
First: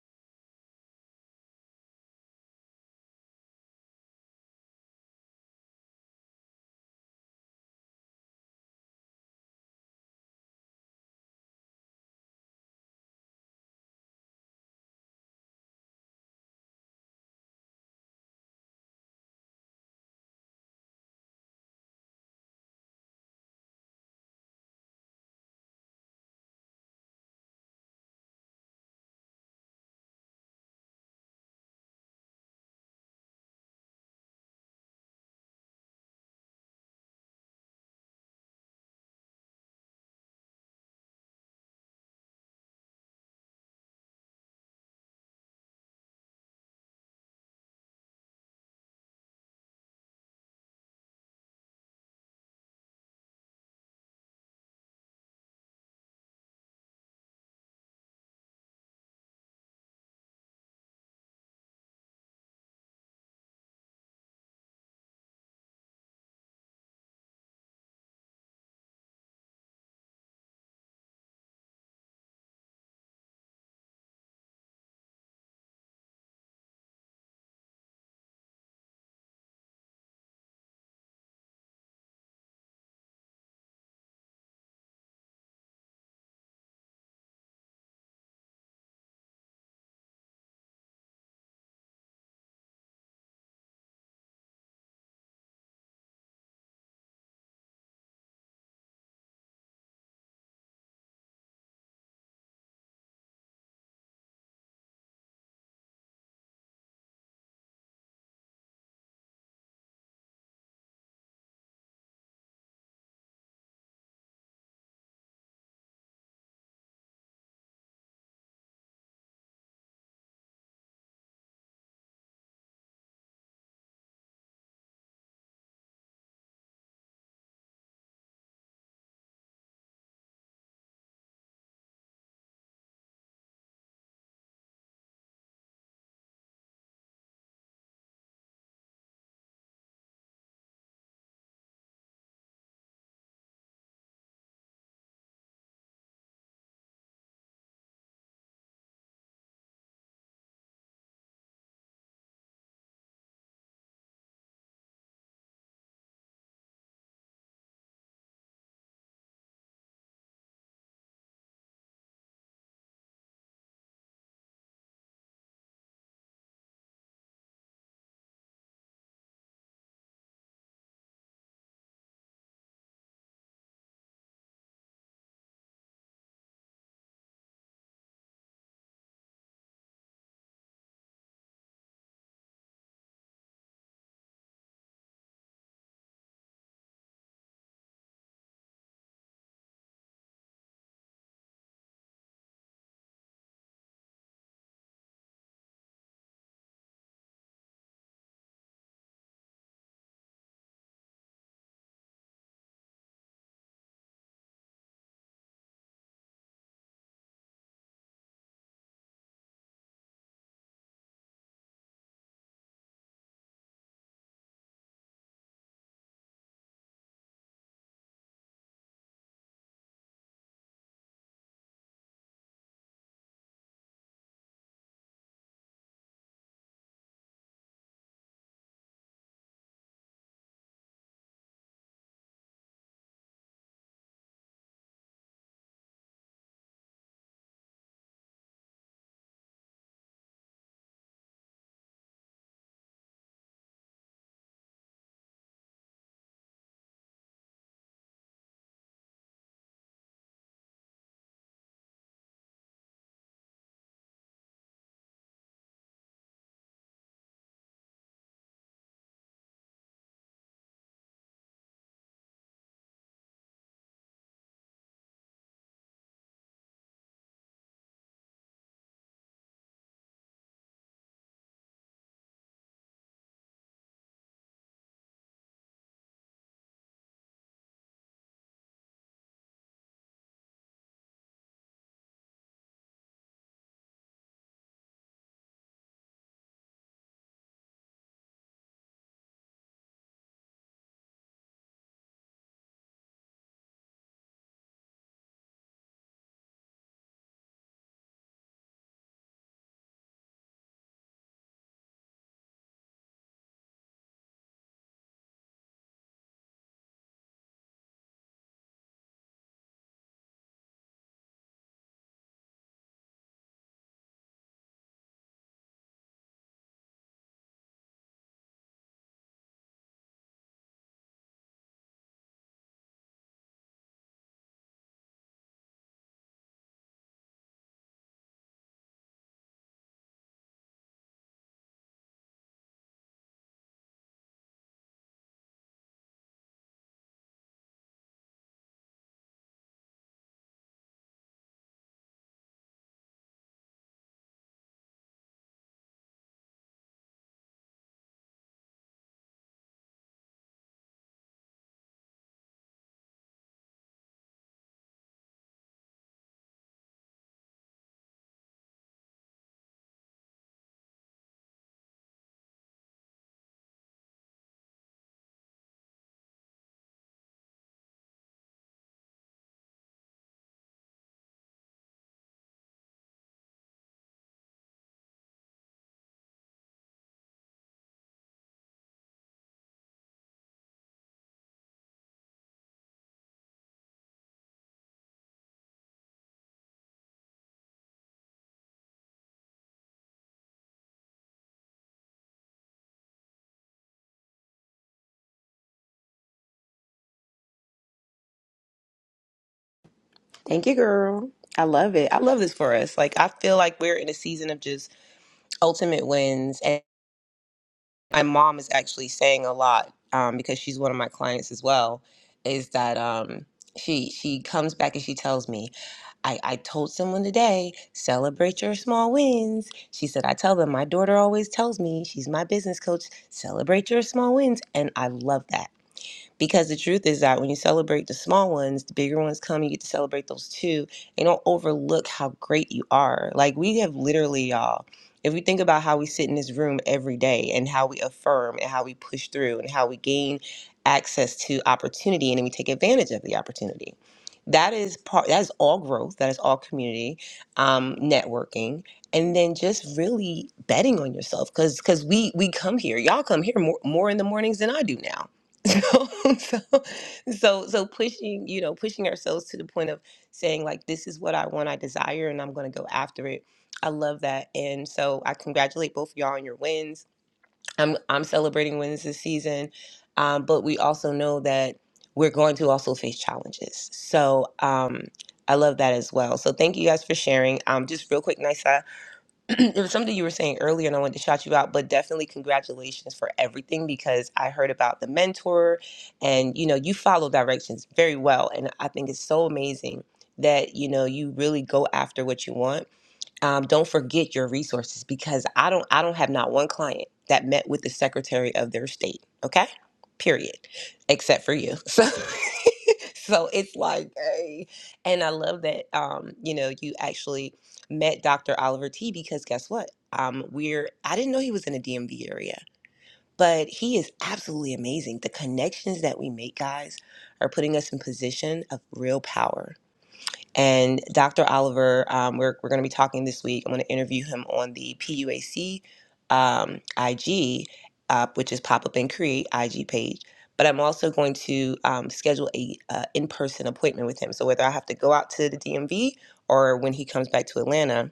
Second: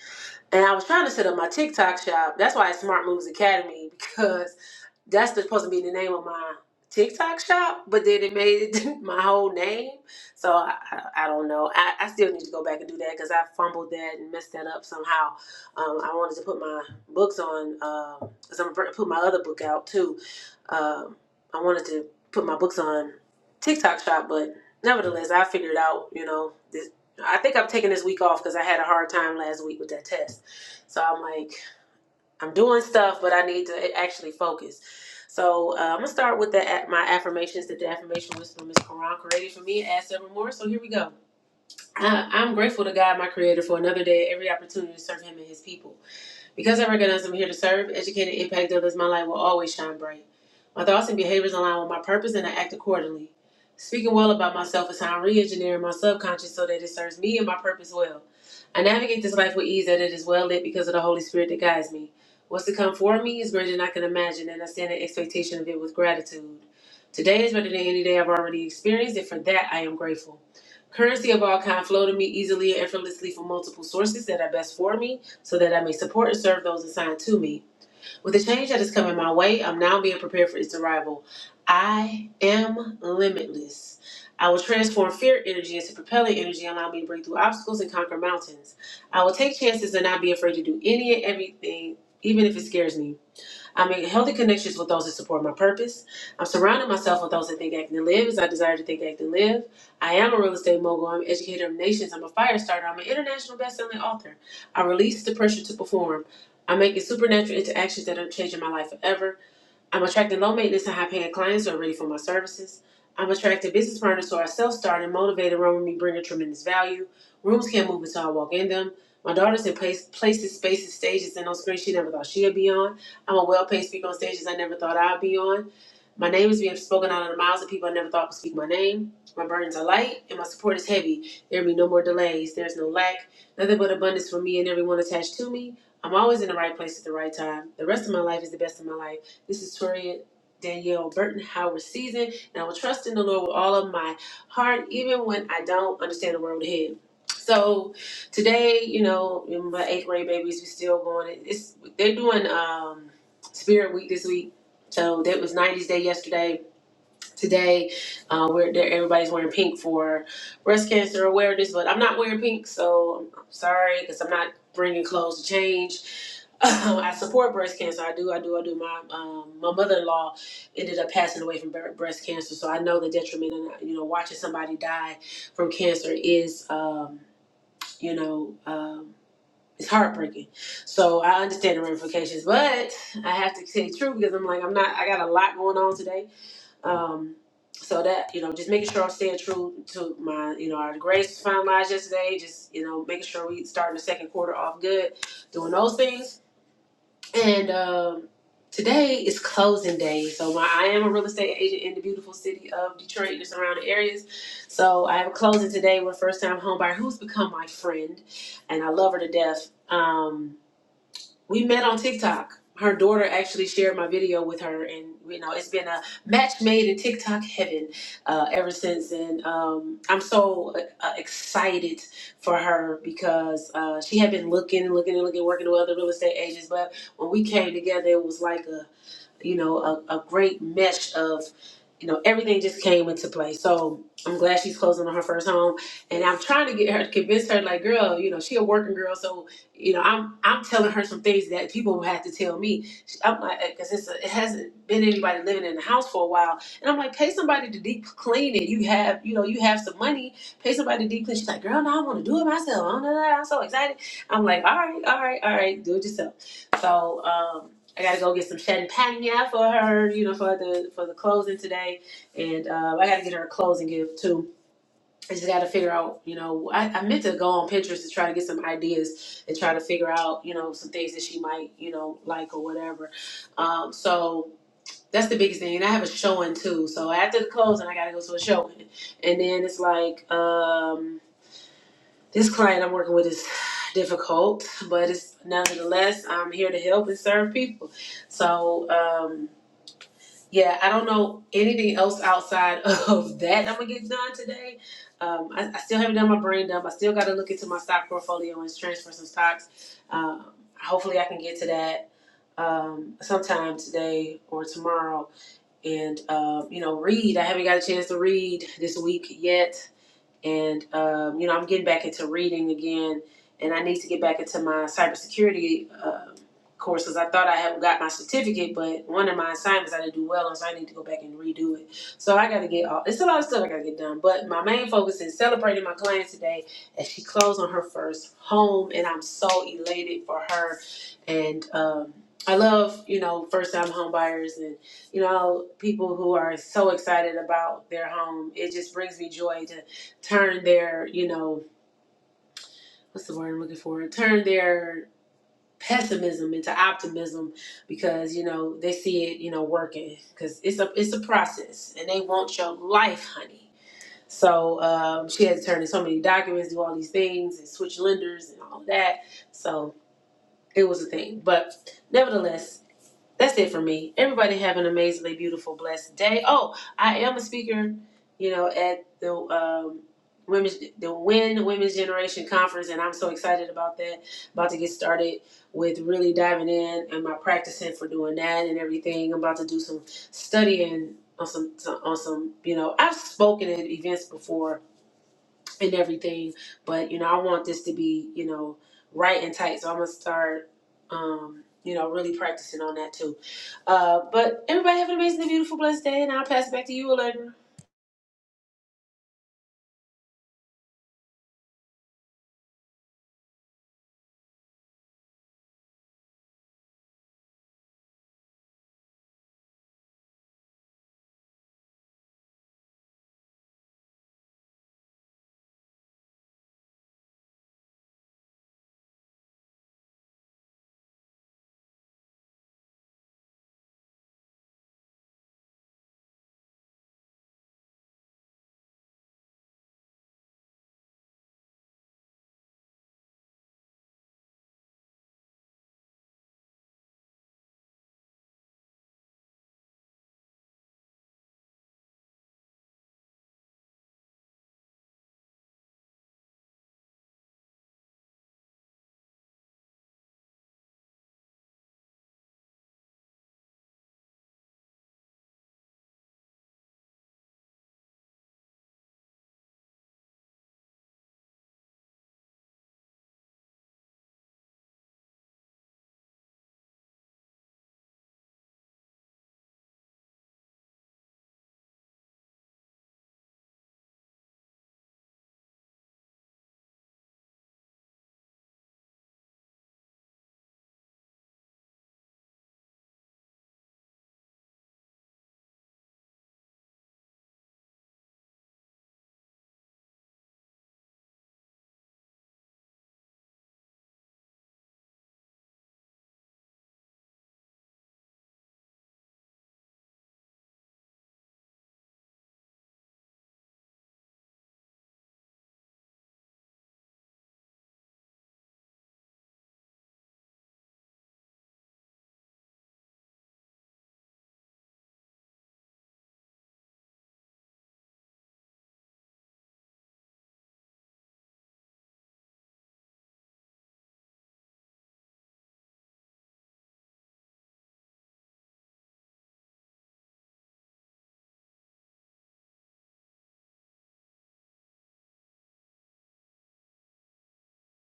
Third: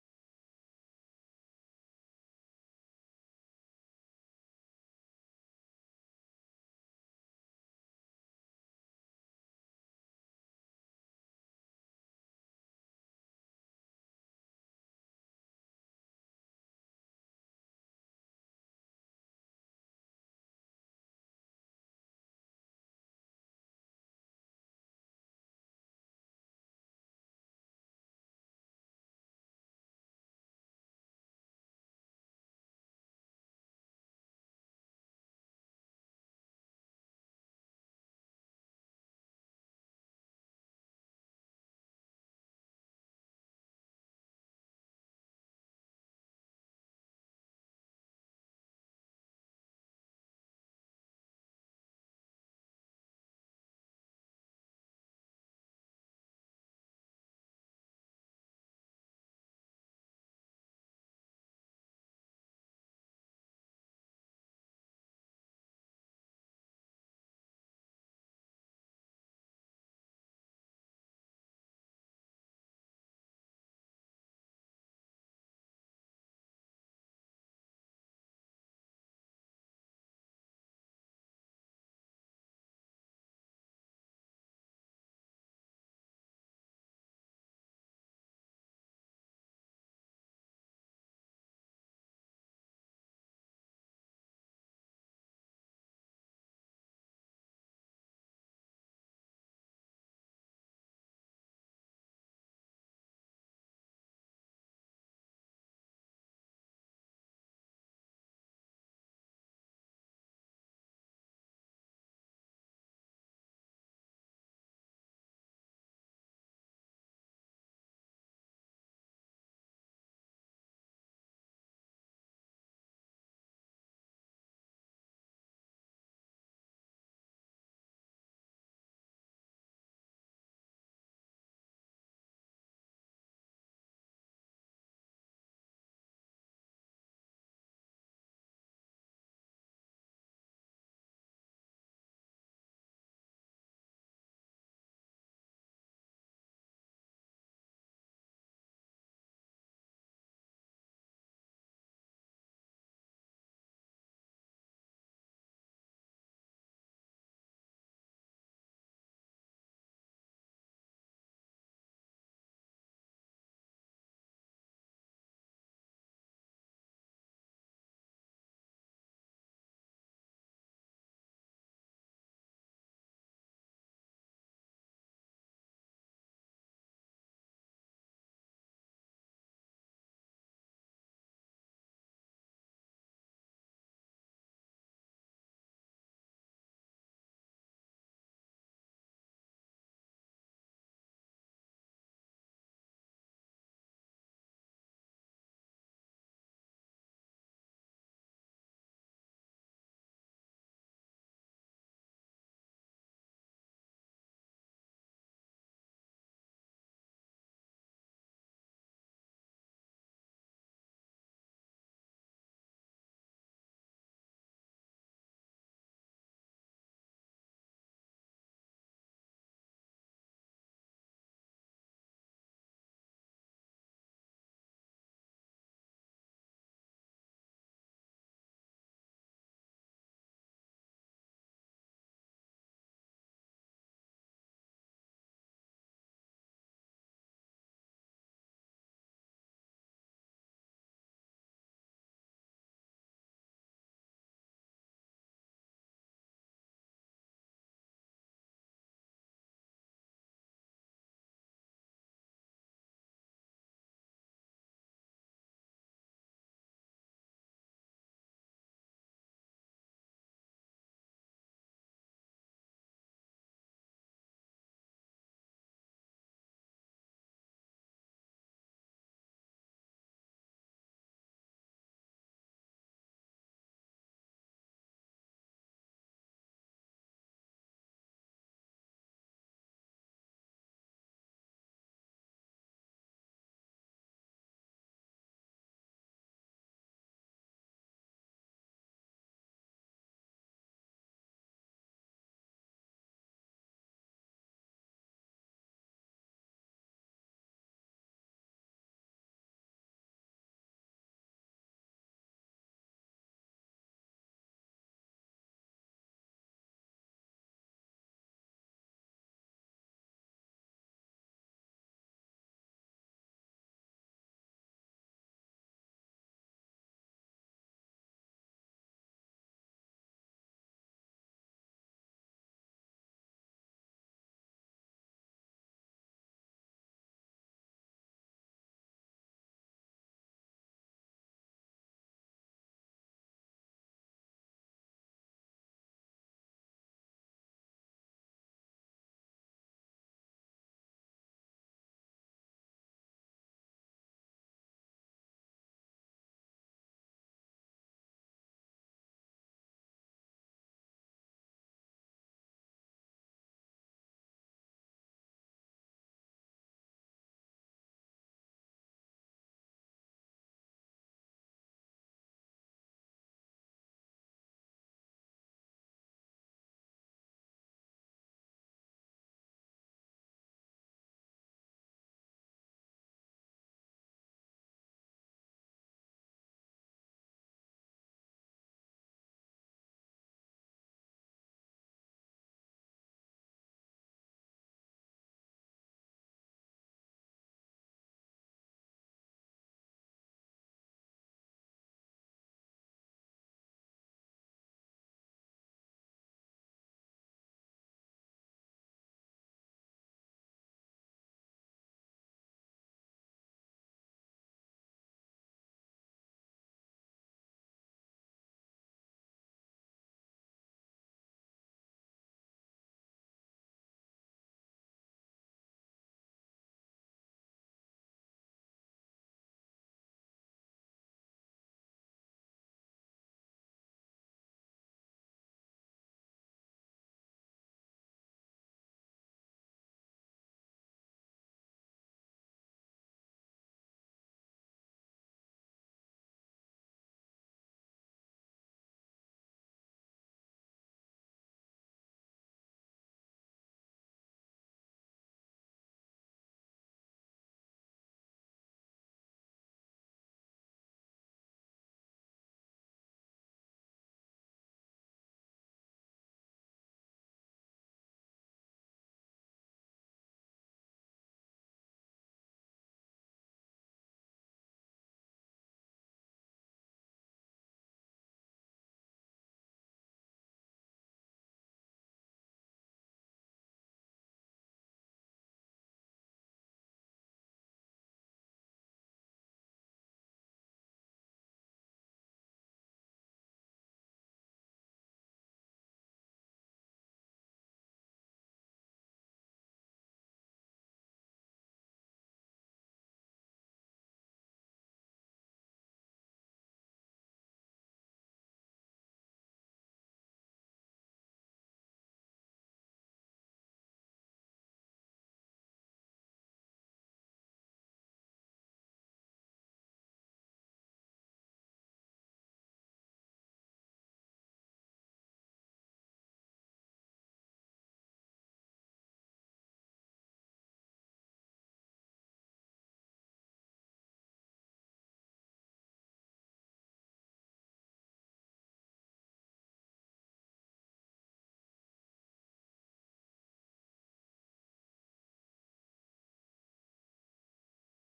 Speaker 3: and I was trying to set up my TikTok shop. That's why it's Smart Moves Academy because that's the- supposed to be the name of my TikTok shop, but then it made it my whole name. So I, I, I don't know. I, I still need to go back and do that because I fumbled that and messed that up somehow. Um, I wanted to put my books on, um 'cause I'm gonna put my other book out too. Um, I wanted to put my books on TikTok shop, but nevertheless, I figured out, you know, this. I think I'm taking this week off because I had a hard time last week with that test. So I'm like, I'm doing stuff, but I need to actually focus. So uh, I'm gonna start with the my affirmations that the affirmation whisperer, Miss Quran created for me and add several more. So here we go. I, I'm grateful to God, my Creator, for another day, every opportunity to serve Him and His people. Because I recognize I'm here to serve, educate, and impact others, my light will always shine bright. My thoughts and behaviors align with my purpose, and I act accordingly. Speaking well about myself is how I'm re-engineering my subconscious so that it serves me and my purpose well. I navigate this life with ease, that it is well lit because of the Holy Spirit that guides me. What's to come for me is greater than I can imagine, and I stand in expectation of it with gratitude. Today is better than any day I've already experienced, and for that I am grateful. Currency of all kind flow to me easily and effortlessly from multiple sources that are best for me so that I may support and serve those assigned to me. With the change that is coming my way, I'm now being prepared for its arrival. I am limitless. I will transform fear energy into propelling energy, allowing me to break through obstacles and conquer mountains. I will take chances and not be afraid to do any and everything, even if it scares me. I make healthy connections with those that support my purpose. I'm surrounding myself with those that think, act, and live as I desire to think, act, and live. I am a real estate mogul. I'm an educator of nations. I'm a fire starter. I'm an international best-selling author. I release the pressure to perform. I'm making supernatural interactions that are changing my life forever. I'm attracting low maintenance and high paying clients who are ready for my services. I'm attracting business partners who are self starting, motivated, run with me, bringing tremendous value. Rooms can't move until I walk in them. My daughter's in place, places, spaces, stages, and on screen she never thought she'd be on. I'm a well paid speaker on stages I never thought I'd be on. My name is being spoken out of the mouths of people I never thought could speak my name. My burdens are light and my support is heavy. There will be no more delays. There's no lack. Nothing but abundance for me and everyone attached to me. I'm always in the right place at the right time. The rest of my life is the best of my life. This is Toria Danielle Burton Howard season, and I will trust in the Lord with all of my heart, even when I don't understand the world ahead. So today, you know, in my eighth grade babies, we still going. It's they're doing um, Spirit Week this week. So that was 90s Day yesterday today. Uh, we're there. Everybody's wearing pink for breast cancer awareness, but I'm not wearing pink, so I'm sorry because I'm not bringing clothes to change. Um, I support breast cancer. I do. I do. I do. My um, my mother in law ended up passing away from bre- breast cancer, so I know the detriment. And you know, watching somebody die from cancer is, um, you know. Um, it's heartbreaking, so I understand the ramifications, but I have to say true because I'm like I'm not. I got a lot going on today, um, so that you know, just making sure I'm staying true to my you know our grades was finalized yesterday. Just you know, making sure we starting the second quarter off good, doing those things. And um, today is closing day, so my, I am a real estate agent in the beautiful city of Detroit and the surrounding areas. So I have a closing today with a first time home buyer who's become my friend, and I love her to death. Um, we met on TikTok. Her daughter actually shared my video with her, and you know it's been a match made in TikTok heaven uh, ever since. And um, I'm so uh, uh, excited for her because uh, she had been looking and looking and looking, working with other real estate agents. But when we came together, it was like a you know, a, a great mesh of, you know, everything just came into play. So I'm glad she's closing on her first home. And I'm trying to get her to convince her, like, girl, you know, she a working girl. So, you know, I'm I'm telling her some things that people will have to tell me. She- I'm like, because it's a, it hasn't been anybody living in the house for a while. And I'm like, pay somebody to deep clean it. You have, you know, you have some money. Pay somebody to deep clean. She's like, girl, no, I want to do it myself. I don't know that. I'm so excited. I'm like, all right, all right, all right, do it yourself. So, um, I gotta go get some champagne for her, you know, for the for the closing today, and uh, I gotta get her a closing gift too. I just gotta figure out, you know, I, I meant to go on Pinterest to try to get some ideas and try to figure out, you know, some things that she might, you know, like or whatever. Um, so that's the biggest thing. And I have a showing too. So after the closing, I gotta go to a showing, and then it's like um, this client I'm working with is difficult, but it's nonetheless I'm here to help and serve people. So. Um, yeah, I don't know anything else outside of that I'm gonna get done today. Um, I, I still haven't done my brain dump. I still got to look into my stock portfolio and transfer some stocks. Um, hopefully, I can get to that um, sometime today or tomorrow. And um, you know, read. I haven't got a chance to read this week yet and um, you know I'm getting back into reading again, and I need to get back into my cybersecurity um courses. I thought I had got my certificate, but one of my assignments I didn't do well on, so I need to go back and redo it. So I got to get all. It's a lot of stuff I got to get done, but my main focus is celebrating my client today as she closed on her first home, and I'm so elated for her, and. Um, I love, you know, first time home buyers and, you know, people who are so excited about their home. It just brings me joy to turn their, you know, what's the word I'm looking for? Turn their pessimism into optimism because you know they see it, you know, working because it's a it's a process and they want your life, honey. So um, she had to turn in so many documents, do all these things, and switch lenders and all that. So it was a thing, but nevertheless. that's it for me. Everybody have an amazingly beautiful, blessed day. Oh, I am a speaker, you know, at the um, women's the Win Women's Generation Conference, and I'm so excited about that. About to get started with really diving in and my practicing for doing that and everything. I'm about to do some studying on some on some you know I've spoken at events before and everything. But you know, I want this to be you know right and tight. So I'm gonna start um, you know really practicing on that too. Uh, but everybody have an amazing, beautiful, blessed day, and I'll pass it back to you, later.
Speaker 1: Thank you, girl. i love it i love this for us like i feel like we're in a season of just ultimate wins my mom is actually saying a lot um, because she's one of my clients as well is that um, she she comes back and she tells me I, I told someone today celebrate your small wins she said i tell them my daughter always tells me she's my business coach celebrate your small wins and i love that because the truth is that when you celebrate the small ones, the bigger ones come, you get to celebrate those too. And don't overlook how great you are. Like we have literally, y'all, if we think about how we sit in this room every day and how we affirm and how we push through and how we gain access to opportunity and then we take advantage of the opportunity. That is part that is all growth, that is all community, um, networking, and then just really betting on yourself because because we we come here, y'all come here more more in the mornings than I do now so, so so so pushing you know pushing ourselves to the point of saying like this is what i want i desire and i'm going to go after it i love that and so i congratulate both of y'all on your wins i'm i'm celebrating wins this season um, but we also know that we're going to also face challenges so um i love that as well so thank you guys for sharing um just real quick nice it was something you were saying earlier and I wanted to shout you out, but definitely congratulations for everything because I heard about the mentor and you know, you follow directions very well and I think it's so amazing that you know you really go after what you want um, don't forget your resources because I don't I don't have not one client that met with the Secretary of their state. Okay, period, except for you. So. So it's like, hey. and I love that um, you know you actually met Dr. Oliver T because guess what? Um, we're I didn't know he was in the DMV area, but he is absolutely amazing. The connections that we make, guys, are putting us in position of real power and Dr. Oliver, um, we're, we're going to be talking this week. I'm going to interview him on the PUAC um, IG, uh, which is Pop Up and Create IG page. But I'm also going to um, schedule a uh, in-person appointment with him. So whether I have to go out to the DMV or when he comes back to Atlanta,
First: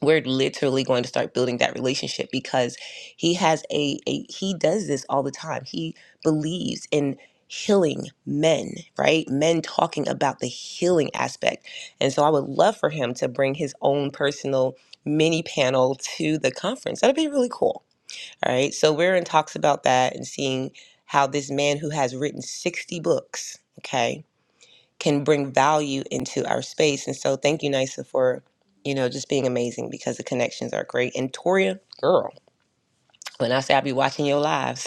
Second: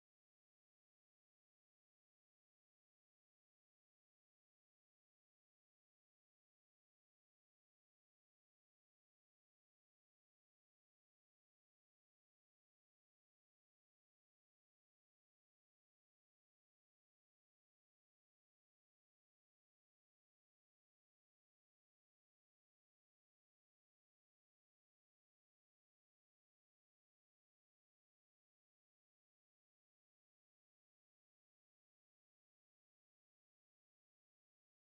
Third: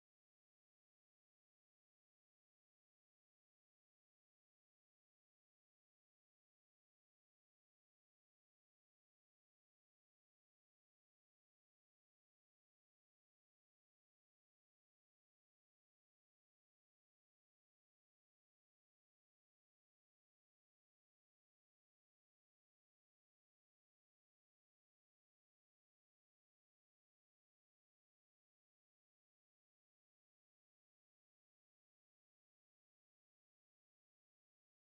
Speaker 1: we're literally going to start building that relationship because he has a, a he does this all the time he believes in healing men right men talking about the healing aspect and so i would love for him to bring his own personal mini panel to the conference that'd be really cool all right so we're in talks about that and seeing how this man who has written 60 books okay can bring value into our space. And so thank you, Nisa, for, you know, just being amazing because the connections are great. And Toria, girl, when I say I be watching your lives,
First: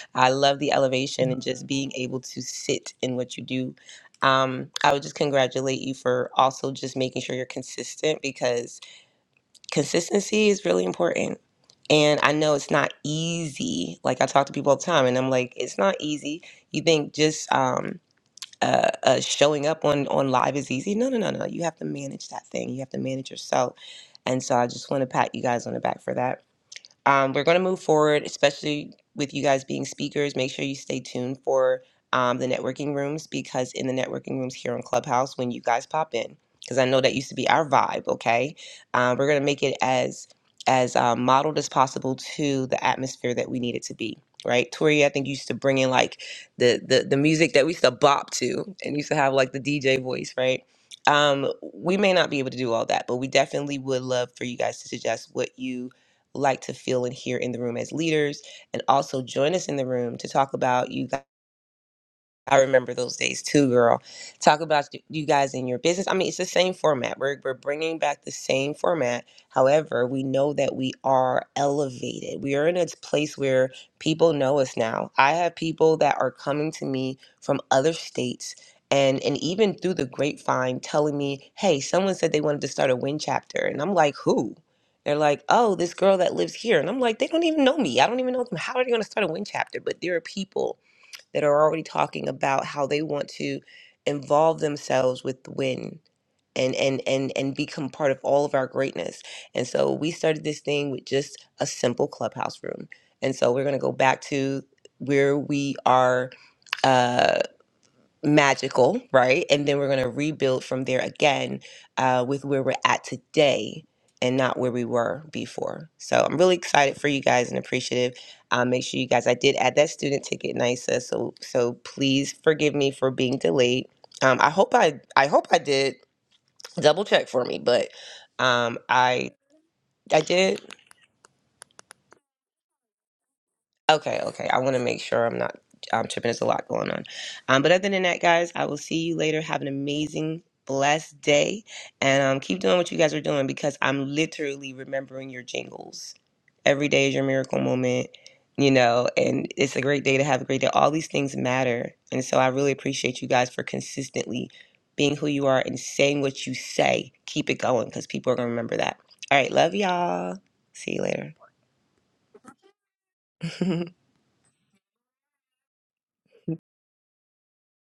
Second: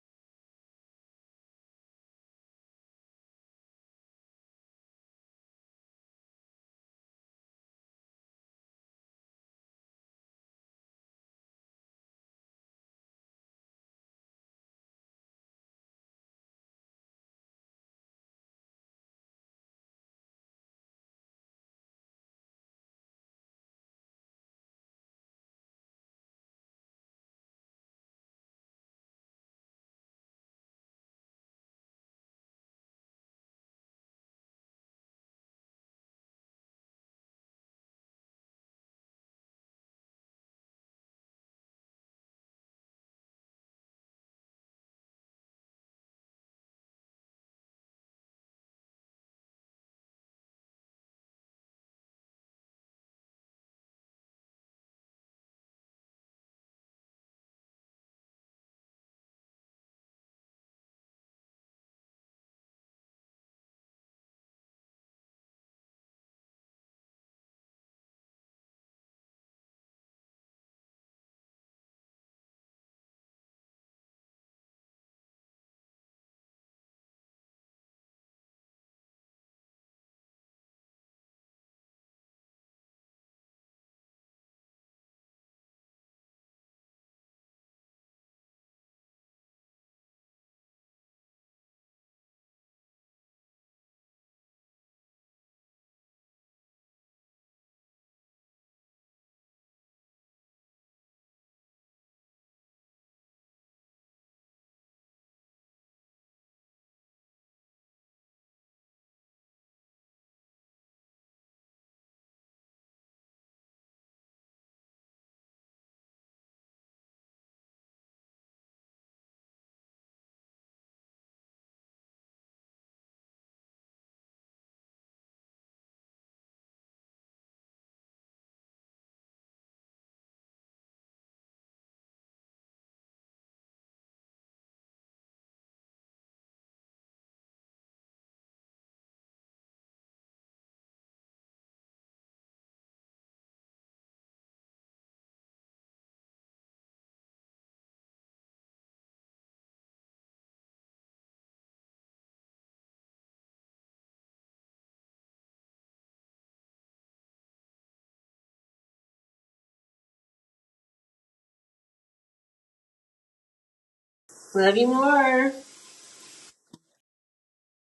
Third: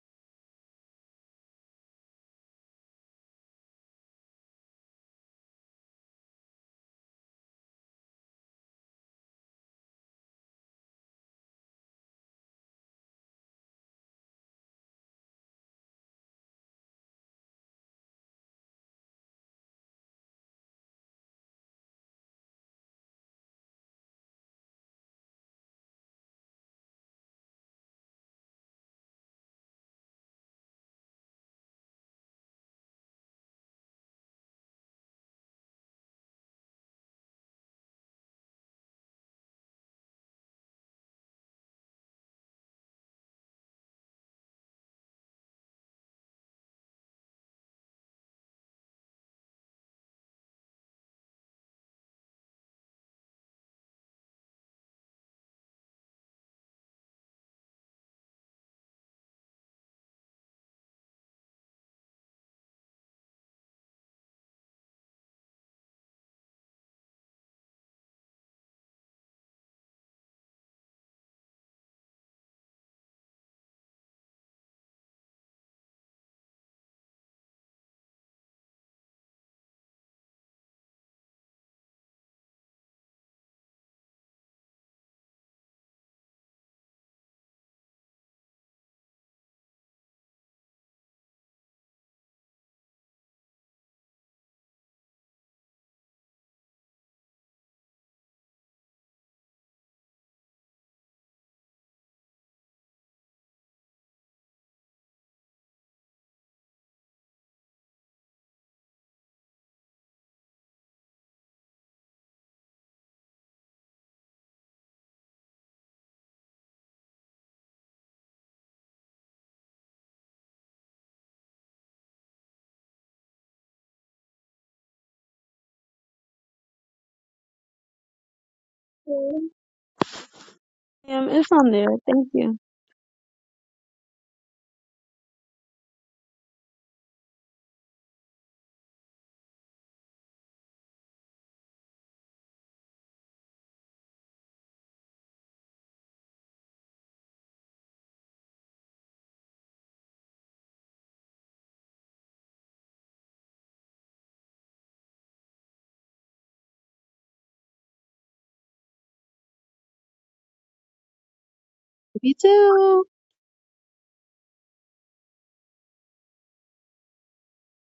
Speaker 1: I love the elevation and just being able to sit in what you do. Um, I would just congratulate you for also just making sure you're consistent because consistency is really important. And I know it's not easy. Like I talk to people all the time and I'm like, it's not easy. You think just um uh, uh, showing up on on live is easy. No, no, no, no. You have to manage that thing. You have to manage yourself. And so I just want to pat you guys on the back for that um, we're going to move forward, especially with you guys being speakers. Make sure you stay tuned for um, the networking rooms because in the networking rooms here on Clubhouse, when you guys pop in, because I know that used to be our vibe. Okay, uh, we're going to make it as as um, modeled as possible to the atmosphere that we need it to be. Right, Tori, I think you used to bring in like the the the music that we used to bop to, and used to have like the DJ voice, right? Um, we may not be able to do all that, but we definitely would love for you guys to suggest what you like to feel and hear in the room as leaders. And also join us in the room to talk about you guys. I remember those days too, girl. Talk about y- you guys in your business. I mean, it's the same format. We're, we're bringing back the same format. However, we know that we are elevated. We are in a place where people know us now. I have people that are coming to me from other states and, and even through the grapevine telling me, hey, someone said they wanted to start a win chapter. And I'm like, who? They're like, oh, this girl that lives here. And I'm like, they don't even know me. I don't even know them. How are they going to start a win chapter? But there are people that are already talking about how they want to involve themselves with the win and and and and become part of all of our greatness. And so we started this thing with just a simple clubhouse room. And so we're going to go back to where we are uh, magical, right? And then we're going to rebuild from there again uh, with where we're at today and not where we were before. So I'm really excited for you guys and appreciative. Um, make sure you guys, I did add that student ticket, NISA. So so please forgive me for being delayed. Um, I hope I I hope I did double check for me, but um, I I did.
Speaker 2: Um, it's on there. Thank you.
Speaker 1: Okay, okay. I want to make sure I'm not um, tripping. There's a lot going on. Um, but other than that, guys, I will see you later. Have an amazing, blessed day. And um, keep doing what you guys are doing because I'm literally remembering your jingles. Every day is your miracle moment, you know, and it's a great day to have a great day. All these things matter. And so I really appreciate you guys for consistently being who you are and saying what you say. Keep it going because people are going to remember that. All right. Love y'all. See you
Speaker 2: You too.
Speaker 1: later.
Speaker 3: Love you more.